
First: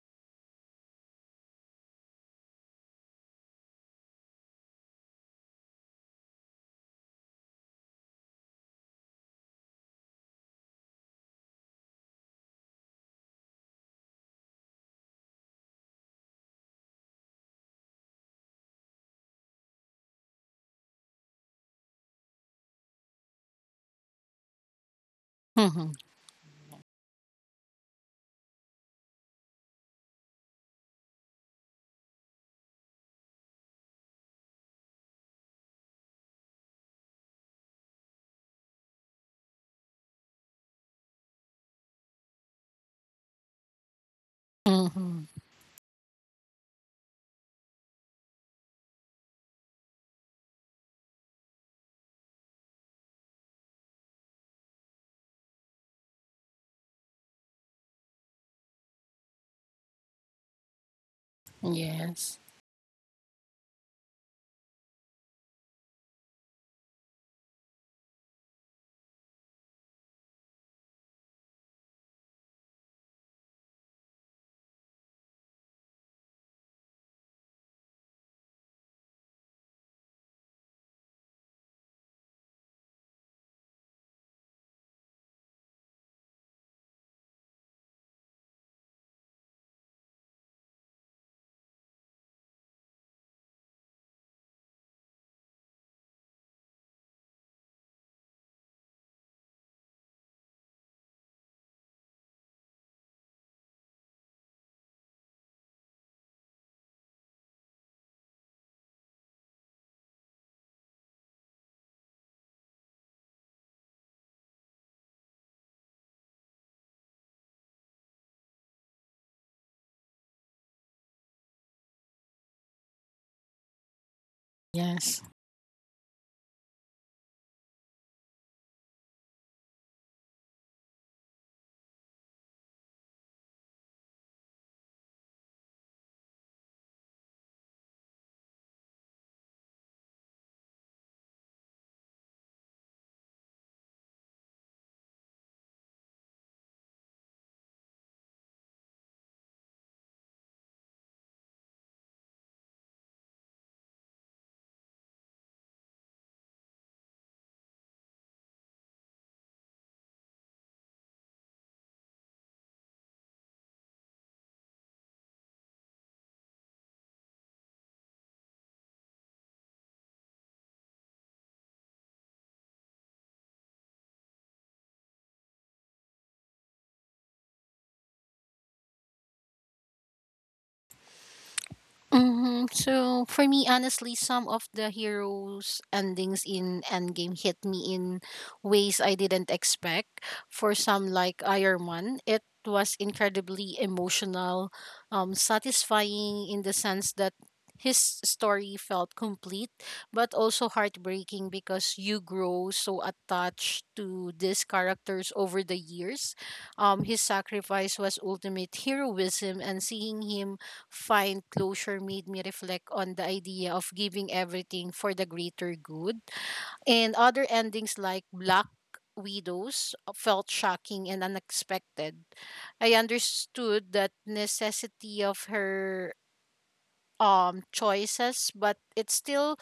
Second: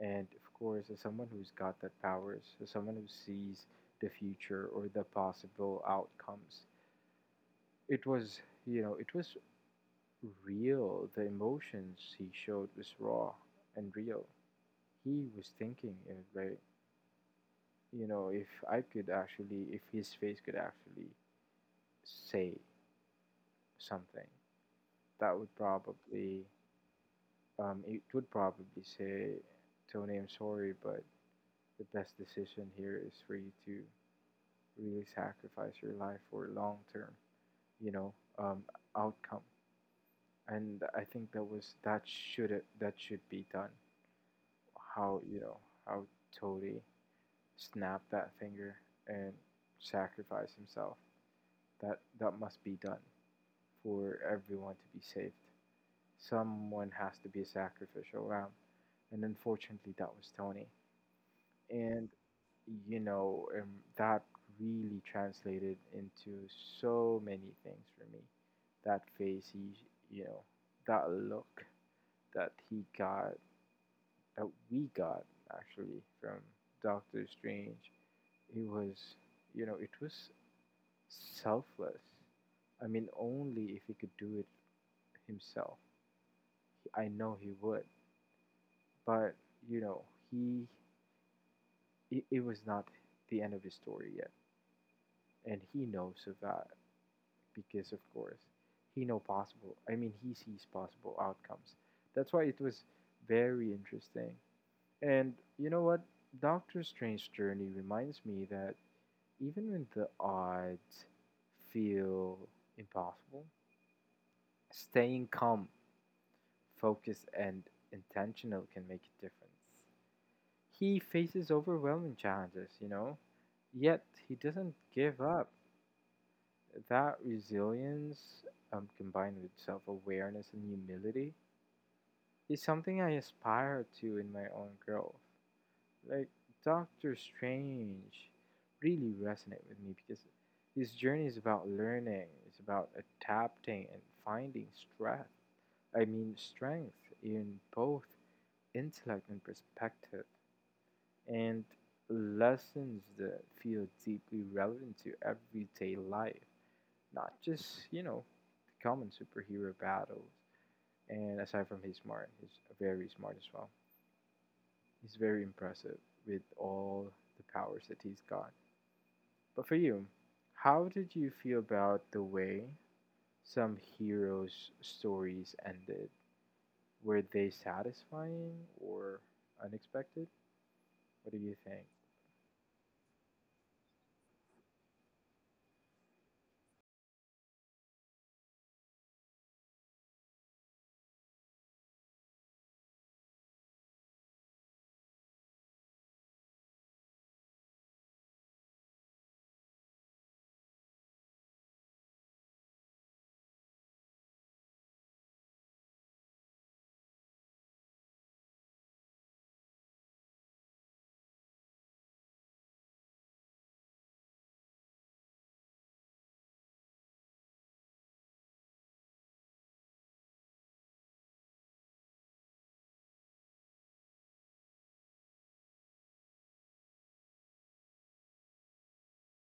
A: And of course, as someone who's got that powers, as someone who sees the future or the possible outcomes, it was, it was real. The emotions he showed was raw and real. He was thinking in a way, you know, if I could actually, if his face could actually say something, that would
B: Mm-hmm.
A: probably it would probably say, Tony, I'm sorry, but the best decision here is for you to really sacrifice your life for long term, you know, um, outcome. And I think that was that should be done. How,
B: Mm-hmm.
A: you know, how Tony snapped that finger and sacrificed himself. That must be done for everyone to be saved. Someone has to be a sacrificial lamb, and unfortunately, that was Tony. And
B: Yes.
A: you know, and that really translated into so many things for me. That face, you know, that look that he got, that we got actually from Doctor Strange, it was, you know, it was selfless. I mean, only if he could do it himself. I know he would, but you know, he it was not the end of his story yet, and he knows of that. Because of course he know possible I mean he sees possible outcomes. That's why it was very interesting. And you know what, Doctor Strange's journey reminds me that even when the odds feel impossible, staying calm, focused, and intentional can make a difference. He faces overwhelming challenges, you know, yet he doesn't give
B: Yes.
A: up. That resilience, combined with self-awareness and humility is something I aspire to in my own growth. Like, Doctor Strange really resonate with me because his journey is about learning, it's about adapting and finding strength. I mean strength in both intellect and perspective and lessons that feel deeply relevant to everyday life, not just, you know, the common superhero battles. And aside from he's smart, he's very smart as well. He's very impressive with all the powers that he's got. But for you, how did you feel about the way some heroes' stories ended? Were they satisfying or unexpected? What do you think?
B: hmm So for me, honestly, some of the heroes' endings in Endgame hit me in ways I didn't expect. For some, like Iron Man, it was incredibly emotional, satisfying in the sense that his story felt complete, but also heartbreaking because you grow so attached to these characters over the years. His sacrifice was ultimate heroism, and seeing him find closure made me reflect on the idea of giving everything for the greater good. And other endings, like Black Widow's, felt shocking and unexpected. I understood that necessity of her choices, but it still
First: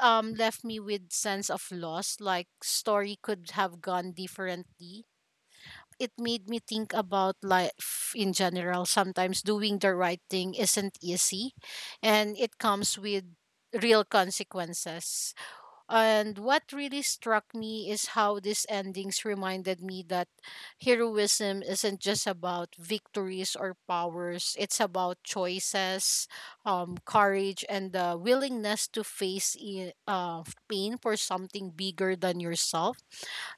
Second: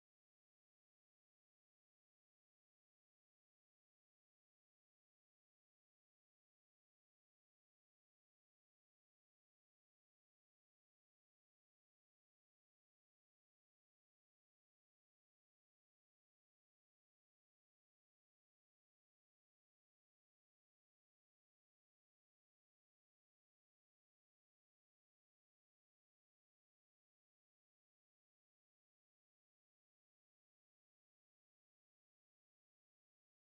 B: left me with sense of loss, like story could have gone differently. It made me think about life in general. Sometimes doing the right thing isn't easy, and it comes with real consequences. And what really struck me is how these endings reminded me that heroism isn't just about victories or powers, it's about choices, courage, and the willingness to face pain for something bigger than yourself.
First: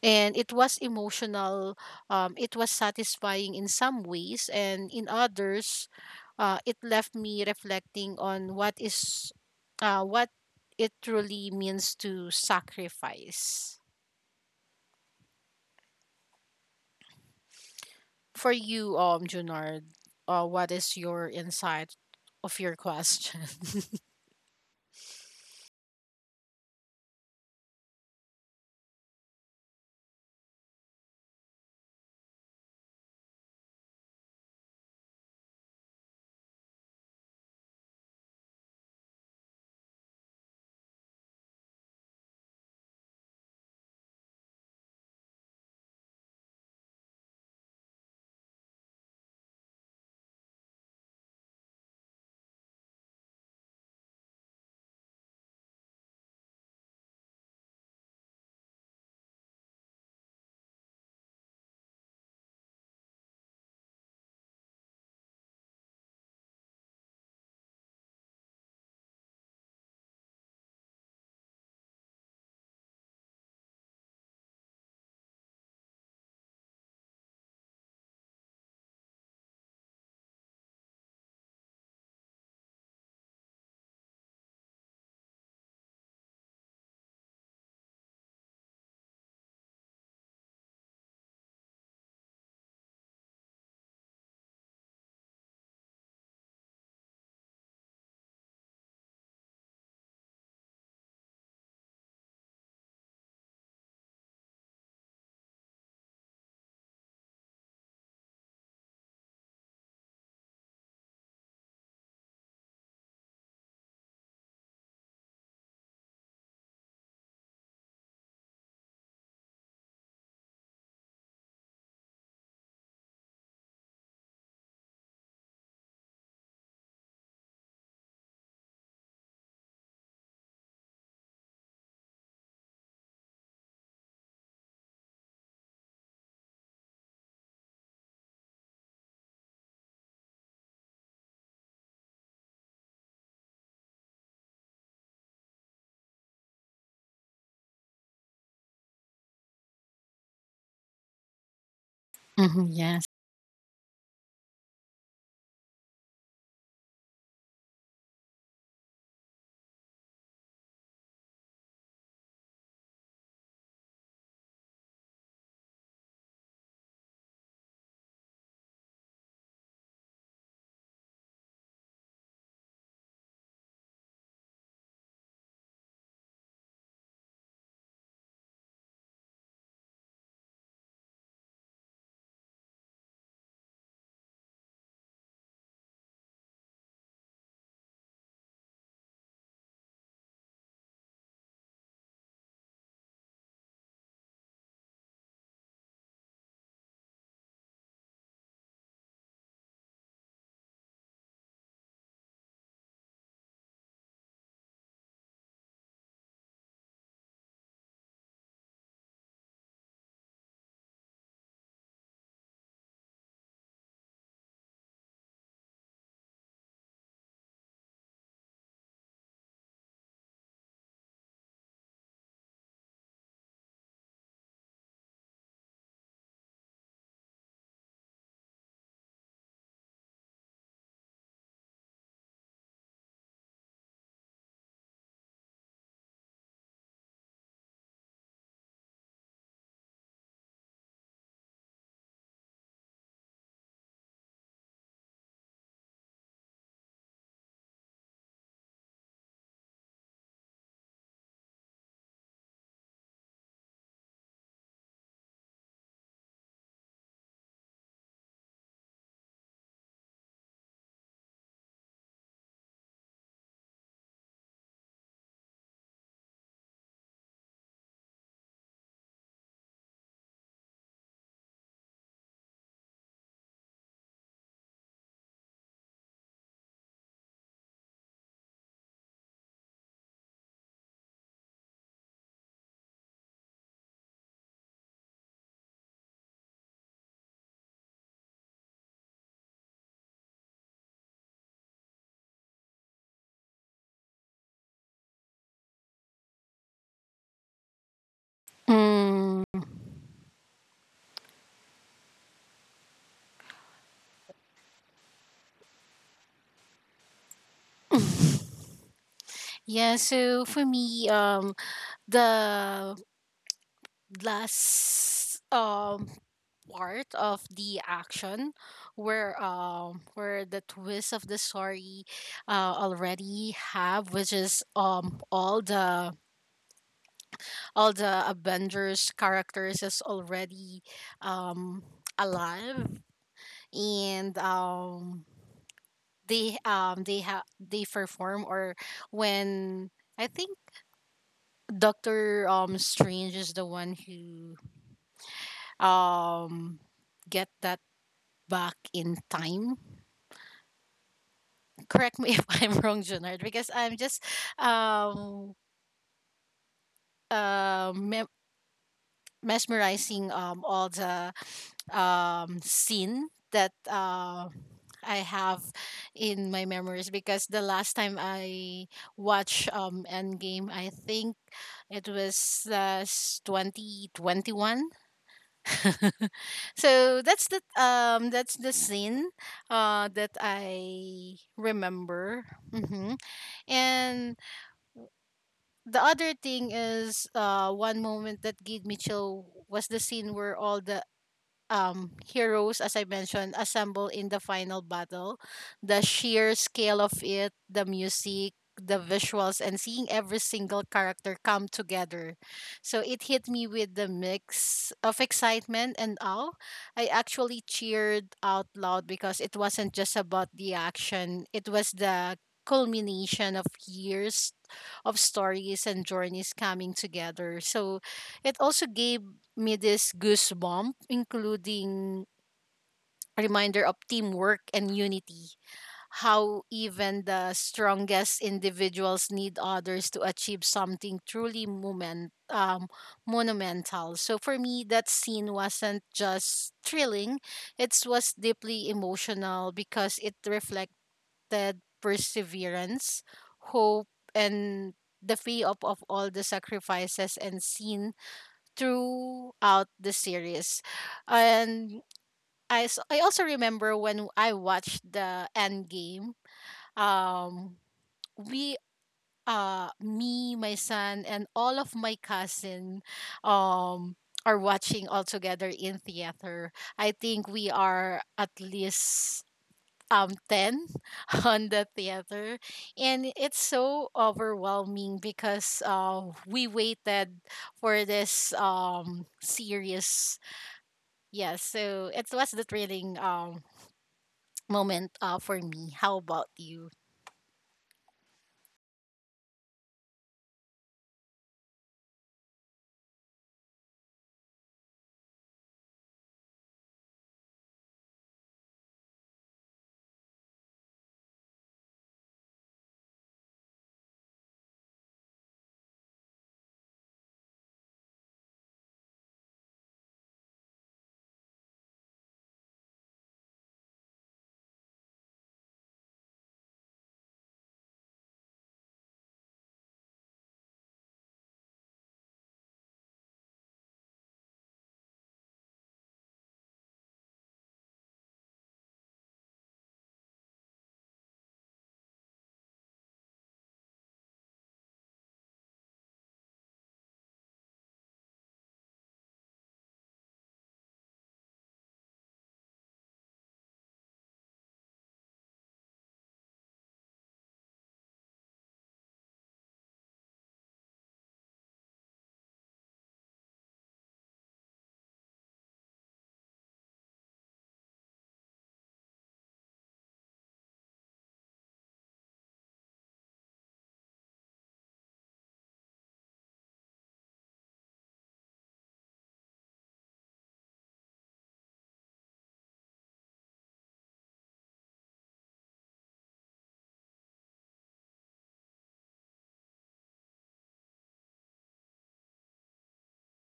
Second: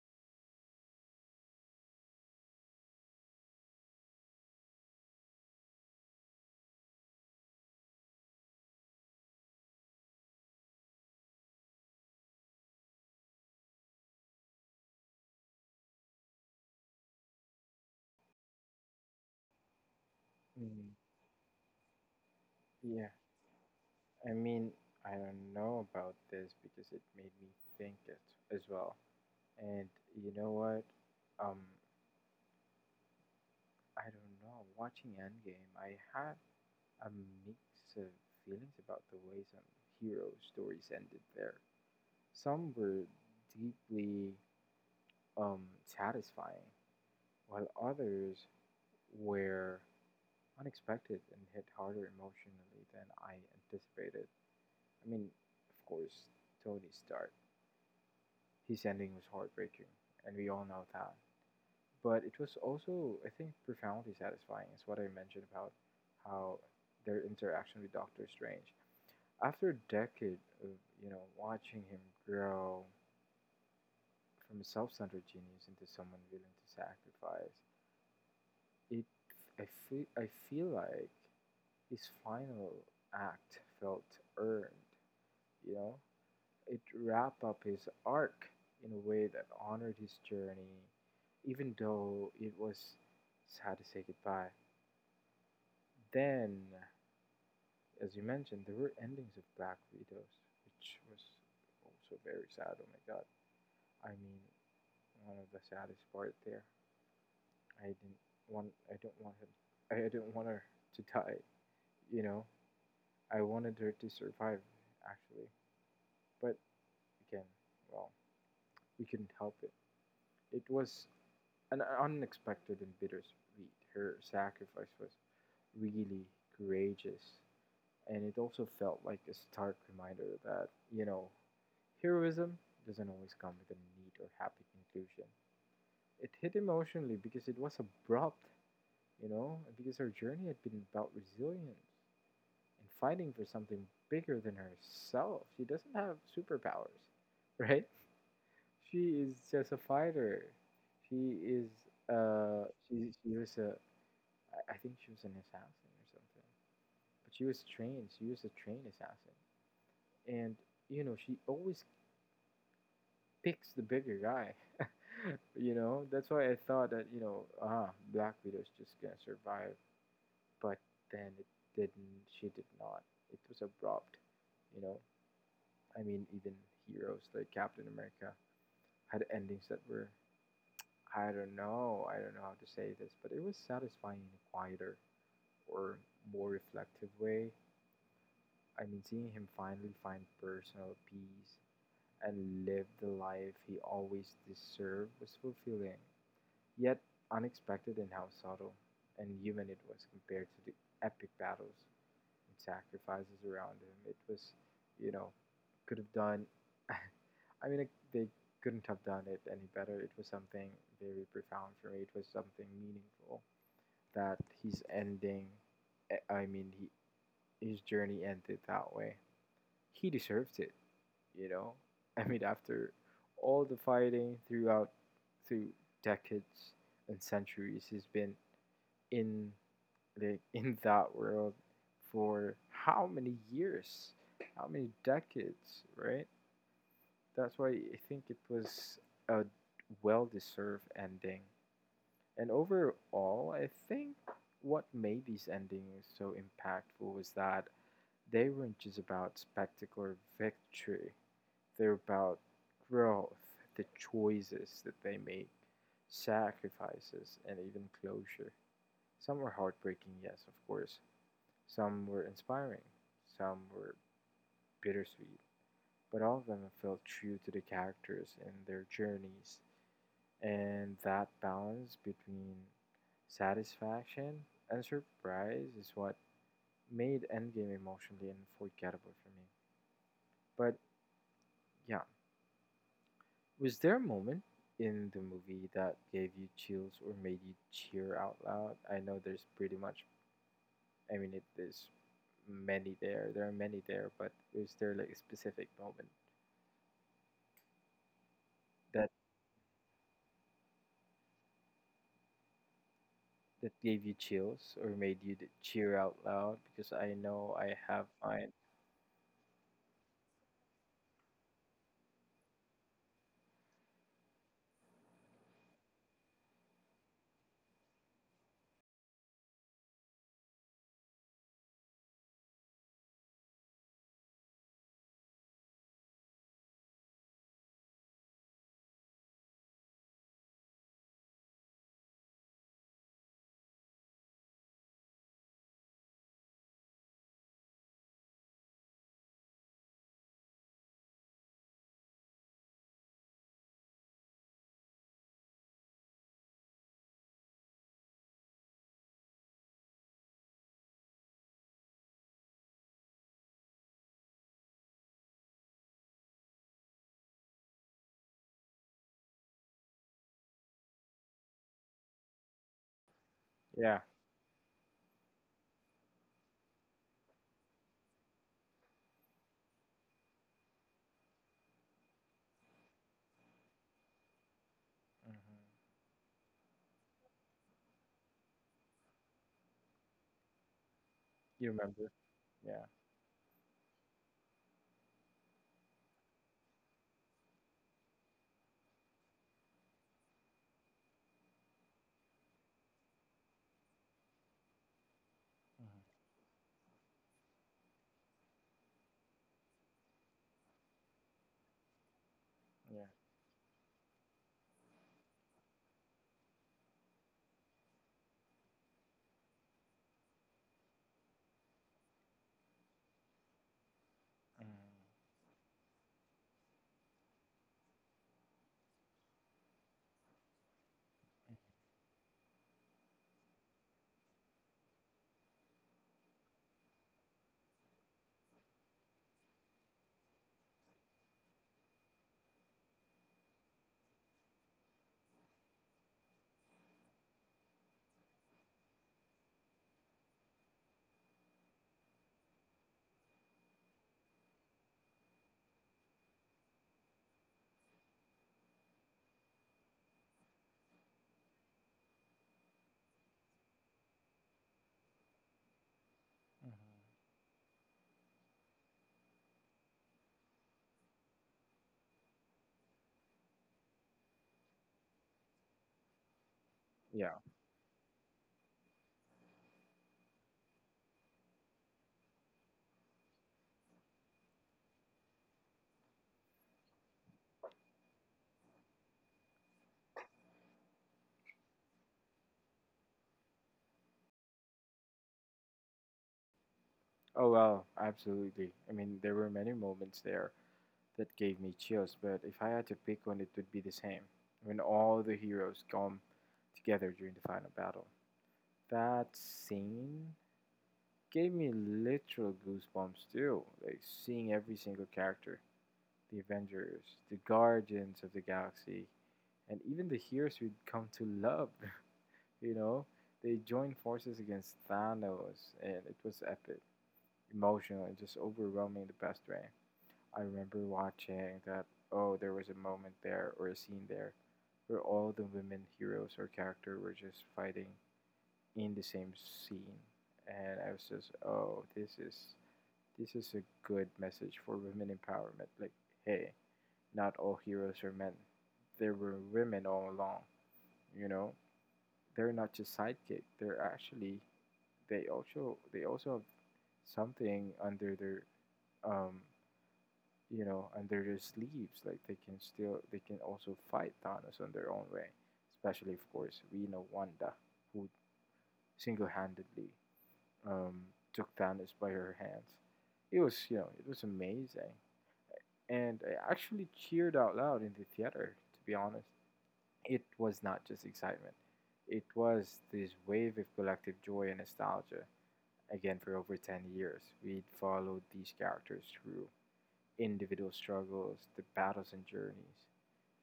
B: And it was emotional, it was satisfying in some ways, and in others, it left me reflecting on what is. What it truly means to sacrifice. For you, Junard, what
A: Mm,
B: is your insight of your
A: yeah,
B: question?
A: I mean, I don't know about this because it made me think it as well. And you know what? Um, I don't know. Watching Endgame, I had a mix of feelings about the way some hero stories ended there. Some were deeply, satisfying, while others were unexpected and hit harder emotionally than I anticipated. I mean, of course, Tony Stark. His ending was heartbreaking, and we all know that. But it was also, I think, profoundly satisfying. It's what I mentioned about how their interaction with Doctor Strange. After a decade of, you know, watching him grow from a self-centered genius into someone willing to sacrifice, it I feel like his final act felt earned, you know? It wrapped up his arc in a way that honored his journey, even though it was sad to say goodbye. Then, as you mentioned, there were endings of Black Widows, which was also very sad. Oh my god. I mean, one of the saddest part there. I didn't want I don't want him I didn't want her to die, you know. I wanted her to survive actually. But again, well, we couldn't help it. It was an unexpected and bittersweet. Her sacrifice was really courageous and it also felt like a stark reminder that, you know, heroism doesn't always come with a neat or happy conclusion. It hit emotionally because it was abrupt, you know, because her journey had been about resilience and fighting for something bigger than herself. She doesn't have superpowers, [LAUGHS] right? She is just a fighter. She is
B: [LAUGHS] hmm yes.
A: she was a, I think she was an assassin or something. But she was trained. She was a trained assassin, and you know she always picks the bigger guy. [LAUGHS] You know, that's why I thought that, you know, ah, Black Widow's just gonna survive. But then it didn't. She did not. It was abrupt. You know, I mean, even heroes like Captain America had endings that were, I don't know. I don't know how to say this, but it was satisfying in a quieter or more reflective way. I mean, seeing him finally find personal peace and live the life he always deserved was fulfilling, yet unexpected in how subtle and human it was compared to the epic battles and sacrifices around him. It was, you know, could have done. [LAUGHS] I mean, they couldn't have done it any better. It was something very profound for me. It was something meaningful that he's ending. I mean, his journey ended that way. He deserved it, you know. I mean, after all the fighting throughout, through decades and centuries, he's been in, like, in that world for how many years, how many decades, right? That's why I think it was a well deserved ending. And overall, I think what made these endings so impactful was that they weren't just about spectacular victory, they're about growth, the choices that they make, sacrifices, and even closure. Some were heartbreaking, yes, of course. Some were inspiring, some were bittersweet, but all of them felt true to the characters and their journeys. And that balance between satisfaction and surprise is what made Endgame emotionally unforgettable for me. But yeah, was there a moment in the movie that gave you chills or made you cheer out loud? I know there's pretty much, I mean, there's many there. There are many there, but is there like a specific moment that
B: Mm,
A: gave you chills or made you to cheer out loud? Because I know I have mine.
B: yeah, so for me, the last part of the action where where the twist of the story already have, which is all the Avengers characters is already um alive, and they perform, or when I think Doctor Strange is the one who um get that back in time. Correct me [LAUGHS] if I'm wrong, Junard, because I'm just um uh, me- mesmerizing all the scene that
A: Yeah.
B: I have in my memories because the last time I watched Endgame, I think it was 2021.
A: Hmm.
B: So that's the scene that I
A: You remember?
B: remember.
A: Yeah.
B: Hmm And the other thing is, one moment that gave me chill was the scene where all the heroes, as I mentioned, assemble in the final battle. The
A: Hmm.
B: sheer scale of it, the music, the visuals, and seeing every single character come together. So it
A: Yeah.
B: hit me with the mix of excitement and awe. I actually cheered out loud because it wasn't just about the action, it was the culmination of years of stories and journeys coming together. So it also gave me this goosebump,
A: Mm-hmm.
B: including a reminder of teamwork and unity, how even the strongest individuals need others to achieve something truly monumental. So for me, that scene wasn't just thrilling, it was deeply emotional because it reflected perseverance, hope, and the fee of all the sacrifices and seen throughout the series. And I also remember when I watched the end game,
A: Mm-hmm.
B: um, we me, my son, and all of my cousin um are watching all together in theater. I think
A: Yeah.
B: we are at least 10 [LAUGHS] on the theater and it's so overwhelming because we waited for this series, yeah, so it was the thrilling moment for me. How about you?
A: Oh, well, absolutely. I mean, there were many moments there that gave me chills, but if I had to pick one, it would be the same. When all the heroes come together during the final battle. That scene gave me literal goosebumps, too. Like, seeing every single character, the Avengers, the Guardians of the Galaxy, and even the heroes we'd come to love, [LAUGHS] you know? They joined forces against Thanos, and it was epic, emotional, and just overwhelming the best way. I remember watching that, oh, there was a moment there or a scene there where all the women heroes or character were just fighting in the same scene. And I was just, oh, this is a good message for women empowerment. Like, hey, not all heroes are men. There were women all along, you know. They're not just sidekick. They're actually they also have something under their um under their sleeves. Like they can also fight Thanos on their own way. Especially of course we know Wanda who single handedly um took Thanos by her hands. It was it was amazing, and I actually cheered out loud in the theater. To be honest, it was not just excitement. It was this wave of collective joy and nostalgia. Again, for over 10 years, we'd followed these characters through individual struggles, the battles and journeys,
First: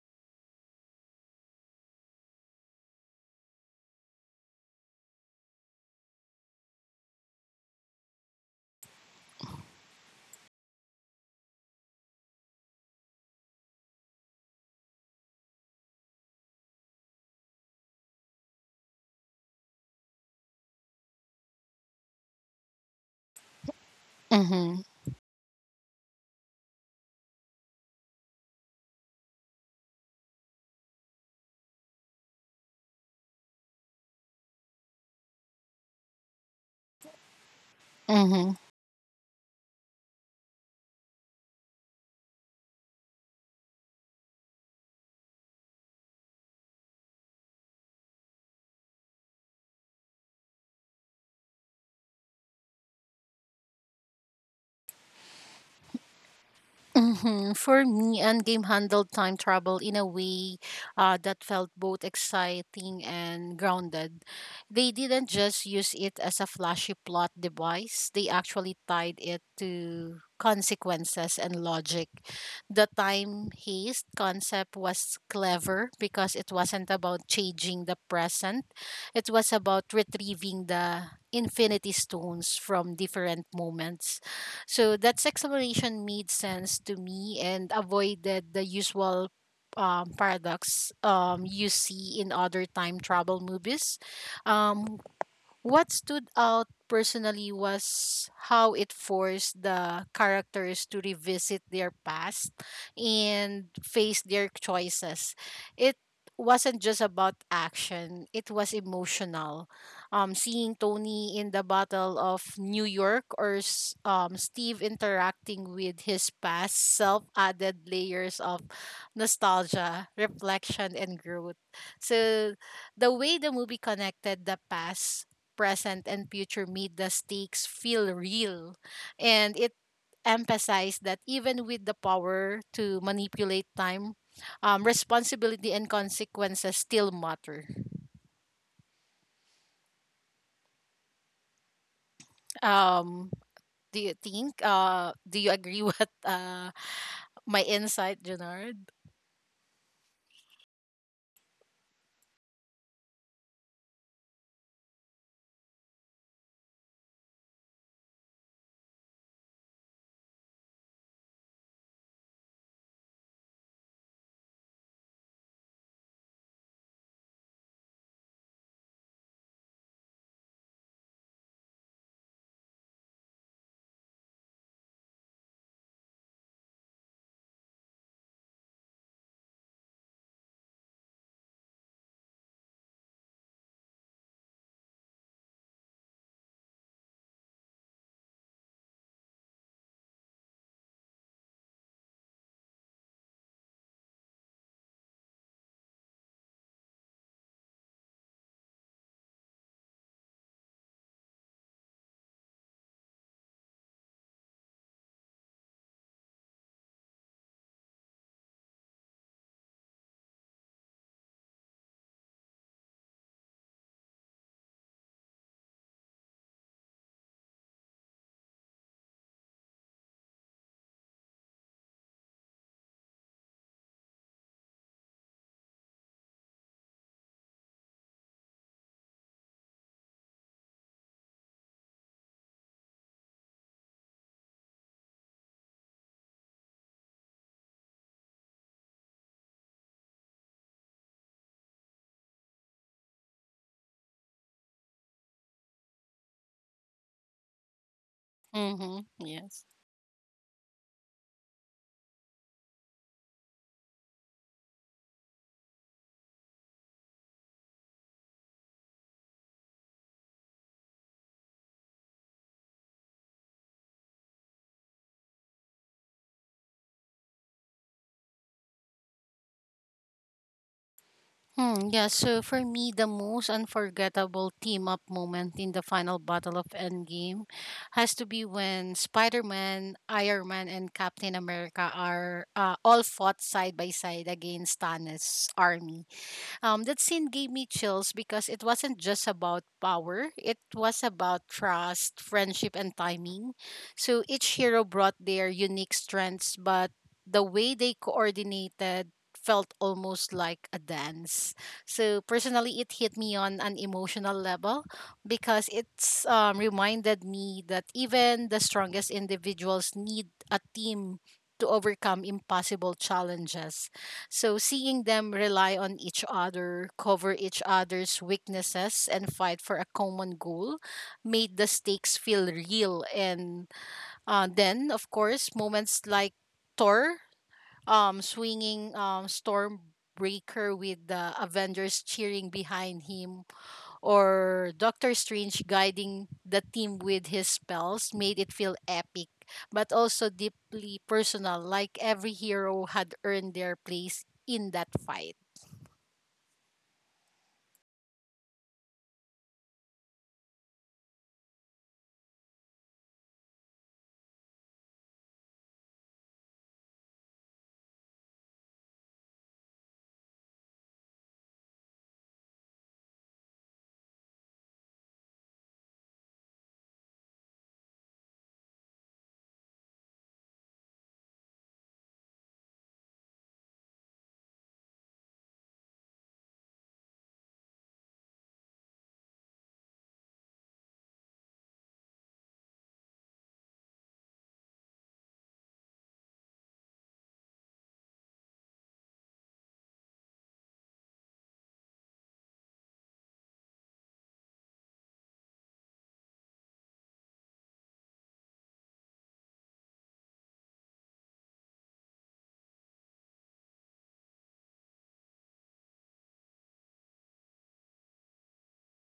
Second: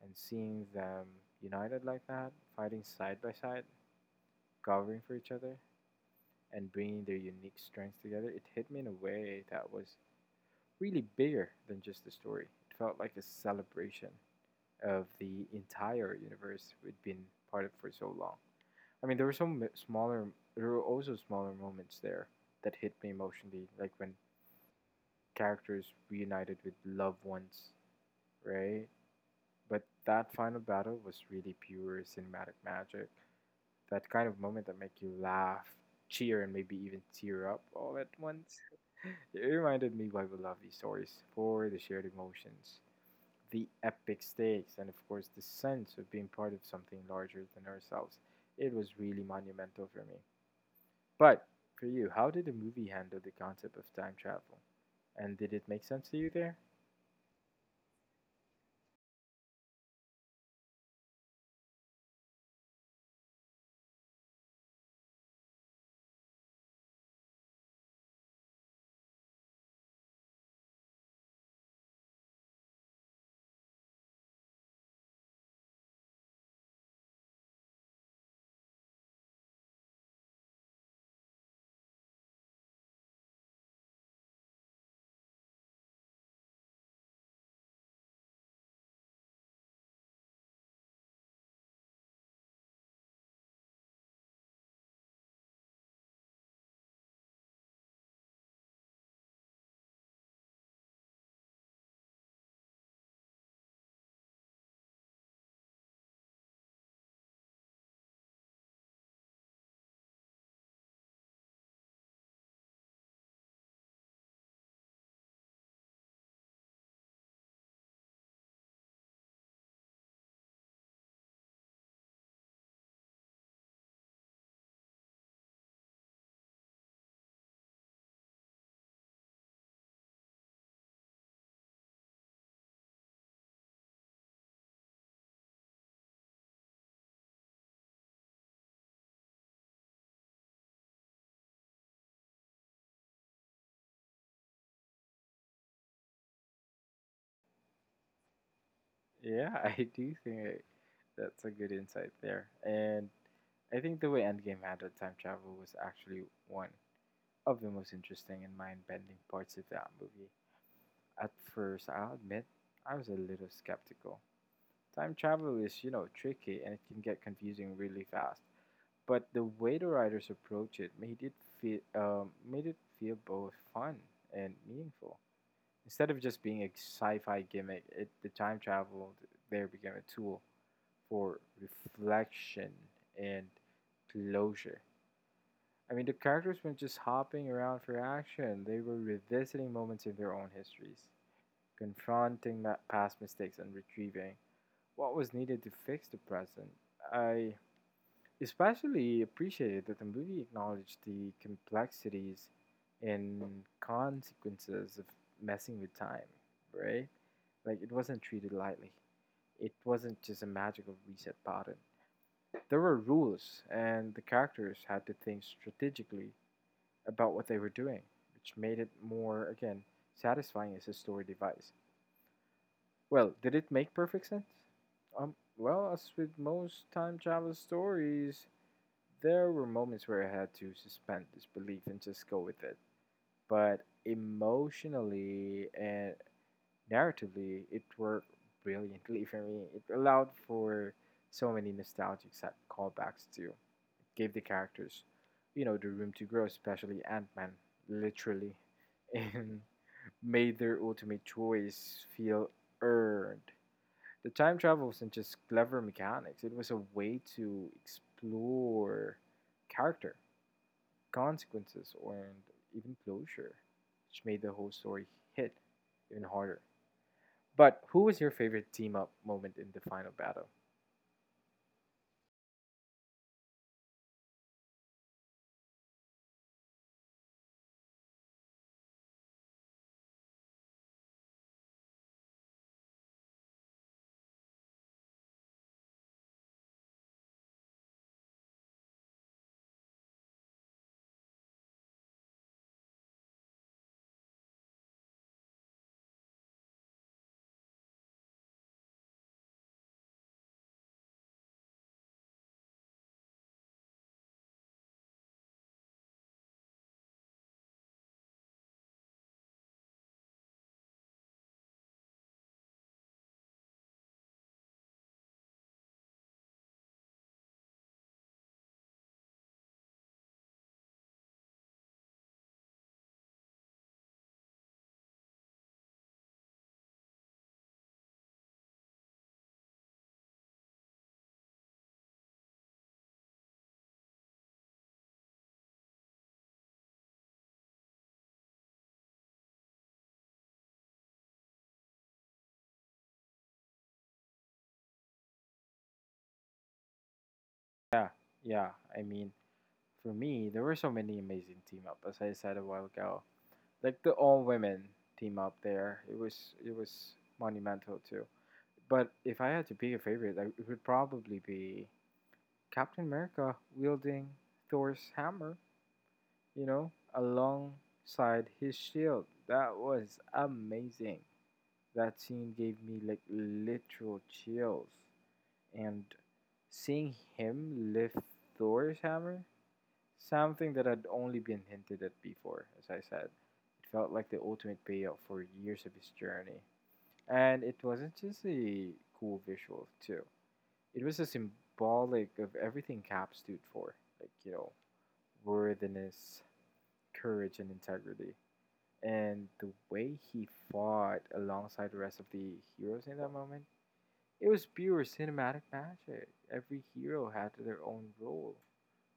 A: and seeing them united like that, fighting side by side, covering for each other, and bringing their unique strengths together, it hit me in a way that was really bigger than just the story. It felt like a celebration of the entire universe we'd been part of for so long. I mean, there were also smaller moments there that hit me emotionally, like when
B: Mm-hmm.
A: characters reunited with loved ones, right? But that final battle was really pure cinematic magic. That kind of moment that make you laugh, cheer, and maybe even tear up all at
B: Mm-hmm.
A: once. [LAUGHS] It reminded me why we love these stories for the shared emotions, the epic stakes, and of course the sense of being part of something larger than ourselves. It was really monumental for me. But for you, how did the movie handle the concept of time travel? And did it make sense to you there?
B: Hmm. For me, Endgame handled time travel in a way that felt both exciting and grounded. They didn't just use it as a flashy plot device, they actually tied it to consequences and logic. The time haste concept was clever because it wasn't about changing the present, it was about retrieving the infinity stones from different moments, so that explanation made sense to me and avoided the usual paradox you see in other time travel movies. Um, what stood out personally was how it forced the characters to revisit their past and face their choices. It wasn't just about action, it was emotional. Seeing Tony in the Battle of New York or Steve interacting with his past self added layers of nostalgia, reflection, and growth. So, the way the movie connected the past, present and future made the stakes feel real. And it emphasized that even with the power to manipulate time, responsibility and consequences still matter. Um, do you think? Do you agree [LAUGHS] with my insight, Gennard?
A: Yeah, [LAUGHS] I do think that's a good insight there. And I think the way Endgame handled time travel was actually one of the most interesting and mind bending parts of that movie. At first, I'll admit, I was a little skeptical. Time travel is, you know, tricky and it can get confusing really fast. But the way the writers approach it made it feel both fun and meaningful. Instead of just being a sci-fi gimmick, the time travel there became a tool for reflection and closure. I mean, the characters weren't just hopping around for action; they were revisiting moments in their own histories, confronting past mistakes, and retrieving what was needed to fix the present. I especially appreciated that the movie acknowledged the complexities and consequences of messing with time, right? Like it wasn't treated lightly. It wasn't just a magical reset button. There were rules, and the characters had to think strategically about what they were doing, which made it more, again, satisfying as a story device. Well, did it make perfect sense? Well, as with most time travel stories, there were moments where I had to suspend disbelief and just go with it. But emotionally and narratively, it worked brilliantly for me. It allowed for so many nostalgic set callbacks too. It gave the characters, you know, the room to grow, especially Ant Man, literally,
B: Mm-hmm.
A: and
B: Yes.
A: [LAUGHS] made their ultimate choice feel earned. The time travel wasn't just clever mechanics, it was a way to explore character, consequences, or and even closure, which made the whole story hit even harder. But who was your favorite team up moment in the final battle?
B: Hmm, yeah, so for me, the most unforgettable team up moment in the final battle of Endgame has to be when Spider Man, Iron Man, and Captain America are all fought side by side against Thanos' army. That scene gave me chills because it wasn't just about power, it was about trust, friendship, and timing. So each hero brought their unique strengths, but the way they coordinated felt almost like a dance. So personally, it hit me on an emotional level because it's reminded me that even the strongest individuals need a team to overcome impossible challenges. So seeing them rely on each other, cover each other's weaknesses, and fight for a common goal made the stakes feel real. And then, of course, moments like Thor swinging Stormbreaker with the Avengers cheering behind him or Doctor Strange guiding the team with his spells made it feel epic, but also deeply personal, like every hero had earned their place in that fight.
A: Yeah, yeah. I mean, for me, there were so many amazing team up. As I said a while ago, like the all women team up there, it was monumental too. But if I had to pick a favorite, it would probably be Captain America wielding Thor's hammer, you know, alongside his shield. That was amazing. That scene gave me like literal chills, and seeing him lift Thor's hammer, something that had only been hinted at before, as I said, it felt like the ultimate payout for years of his journey. And it wasn't just a cool visual, too. It was a symbolic of everything Cap stood for, like, you know, worthiness, courage, and integrity. And the way he fought alongside the rest of the heroes in that moment, it was pure cinematic magic. Every hero had their own role,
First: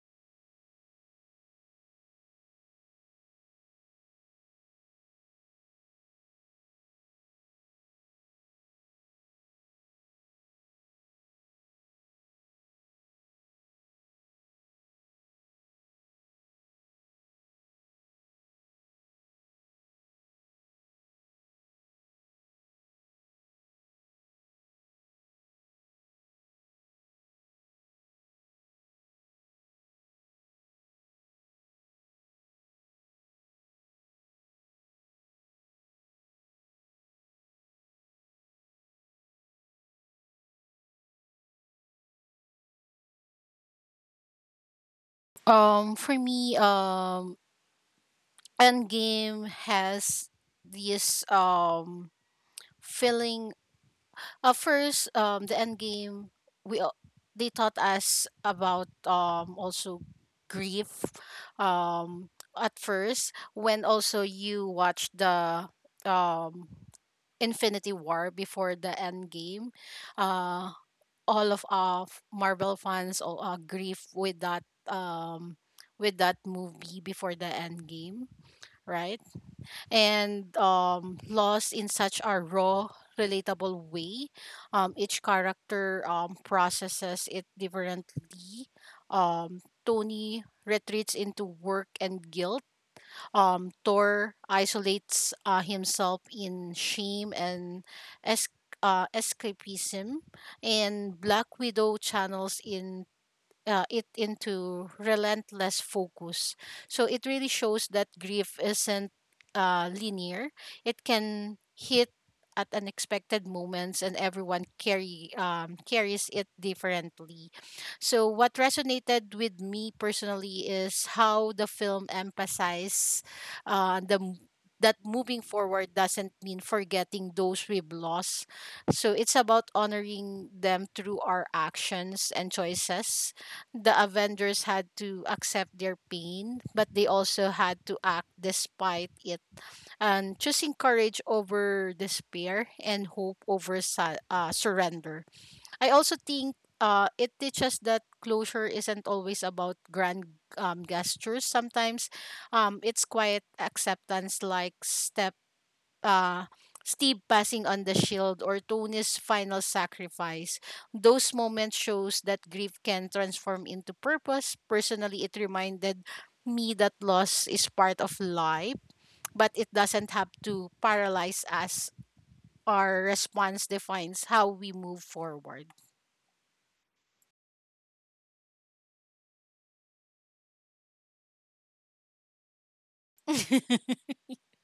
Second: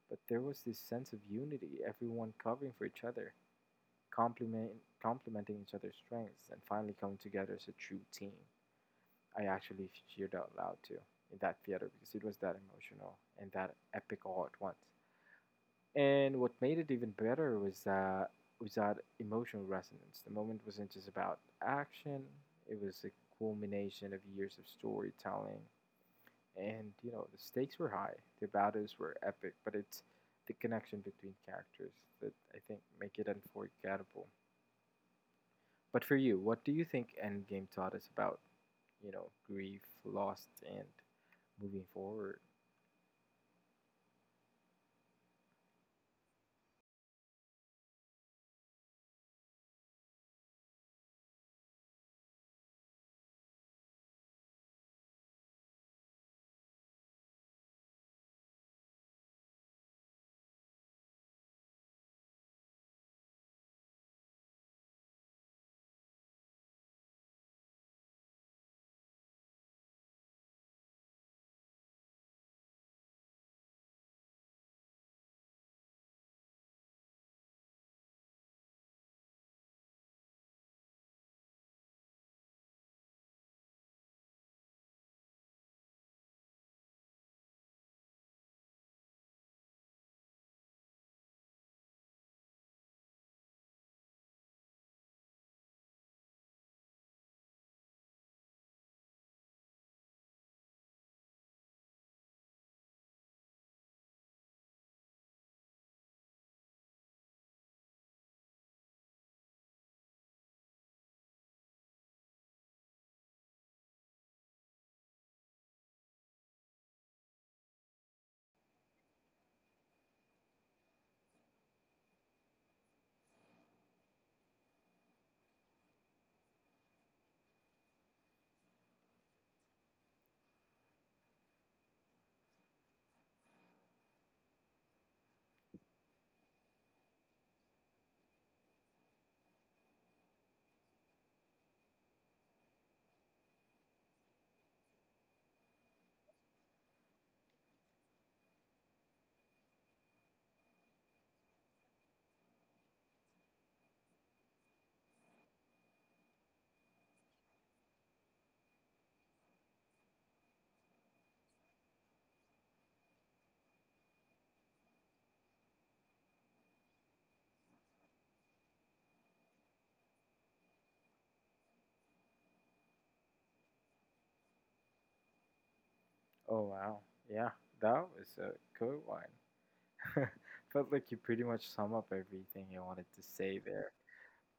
A: but there was this sense of unity, everyone covering for each other, complement, complementing each other's strengths, and finally coming together as a true team. I actually cheered out loud too in that theater because it was that emotional and that epic all at once. And what made it even better was that emotional resonance. The moment wasn't just about action; it was a culmination of years of storytelling, and you know the stakes were high. The battles were epic, but it's the connection between characters that I think make it unforgettable. But for you, what do you think Endgame taught us about grief, loss, and moving forward?
B: For me, Endgame has this feeling. First, the end game, we al- they taught us about also grief. Um, at first, when also you watch the um Infinity War before the end game, uh, all of Marvel fans all grief with that with that movie before the end game, right? And lost in such a raw, relatable way. Each character processes it differently. Tony retreats into work and guilt. Thor isolates himself in shame and es- escapism, and Black Widow channels in it into relentless focus. So it really shows that grief isn't linear. It can hit at unexpected moments, and everyone carry carries it differently. So what resonated with me personally is how the film emphasized uh, the m- that moving forward doesn't mean forgetting those we've lost. So it's about honoring them through our actions and choices. The Avengers had to accept their pain, but they also had to act despite it, and choosing courage over despair and hope over surrender. I also think it teaches that closure isn't always about grand gestures. Sometimes it's quiet acceptance, like step uh, Steve passing on the shield or Tony's final sacrifice. Those moments shows that grief can transform into purpose. Personally, it reminded me that loss is part of life, but it doesn't have to paralyze us. Our response defines how we move forward. [LAUGHS]
A: Oh wow, yeah, that was a good one. [LAUGHS] Felt like you pretty much sum up everything I wanted to say there.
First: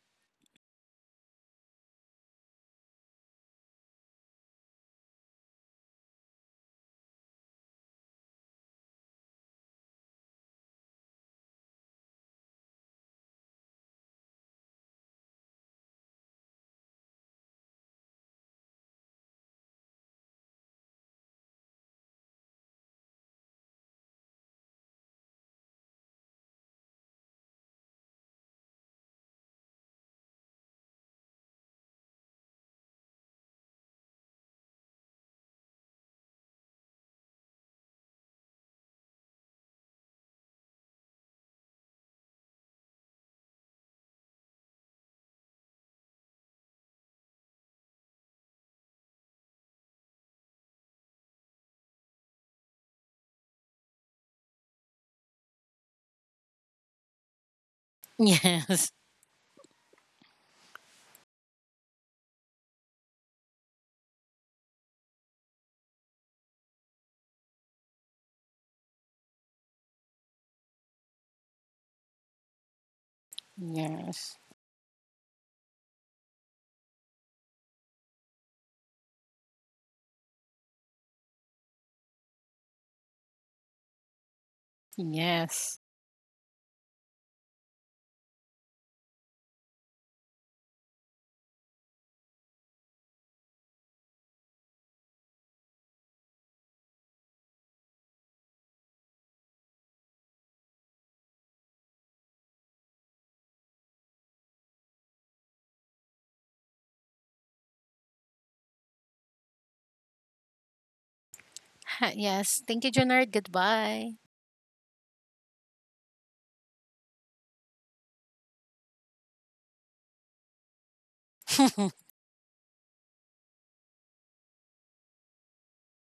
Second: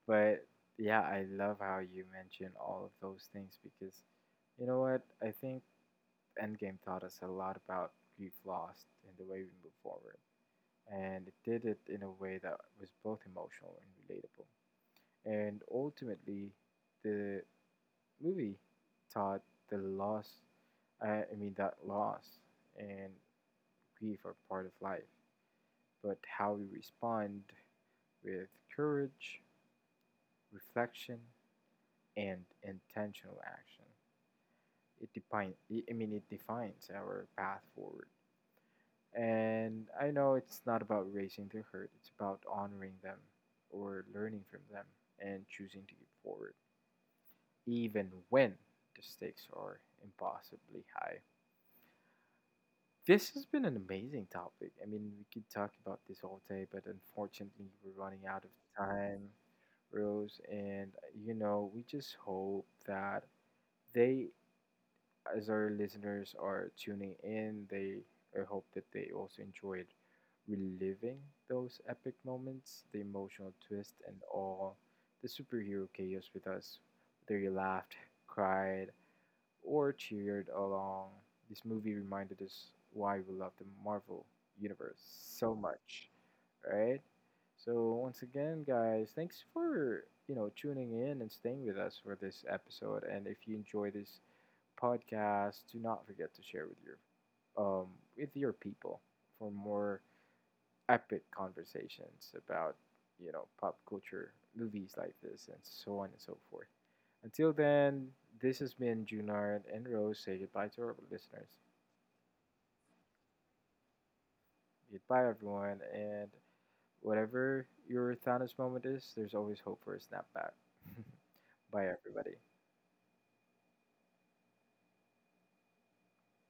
A: But yeah, I love how you mention all of those things because you know what? I think Endgame taught us a lot about grief lost and the way we move forward. And it did it in a way that was both emotional and relatable. And ultimately, the movie taught the loss, I I mean, that loss and grief are part of life. But how we respond with courage, reflection, and intentional action. It defines, I mean, it defines our path forward. And I know it's not about raising their hurt, it's about honoring them or learning from them and choosing to keep forward, even when the stakes are impossibly high. This has been an amazing topic. I mean, we could talk about this all day, but unfortunately, we're running out of
B: Yes.
A: time, Rose. And, you know, we just hope that they as our listeners are tuning in, they I hope that they also enjoyed reliving those epic moments, the emotional twist, and
B: Yes.
A: all the superhero chaos with us. Whether you laughed, cried, or cheered along, this movie reminded us why we love the Marvel Universe so
B: Yes.
A: much, right? So once again, guys, thanks for tuning in and staying with us for this episode. And if you enjoy this podcast, do not forget to share um with your people for more epic conversations about pop culture movies like this and so on and so forth. Until then, this has been Junard and Rose. Say goodbye to our listeners.
B: [LAUGHS] Ha- Yes. Thank you, Junard. Goodbye.
A: Goodbye, everyone. And whatever your Thanos moment is, there's always hope for a snapback. [LAUGHS] Bye,
B: [LAUGHS]
A: everybody.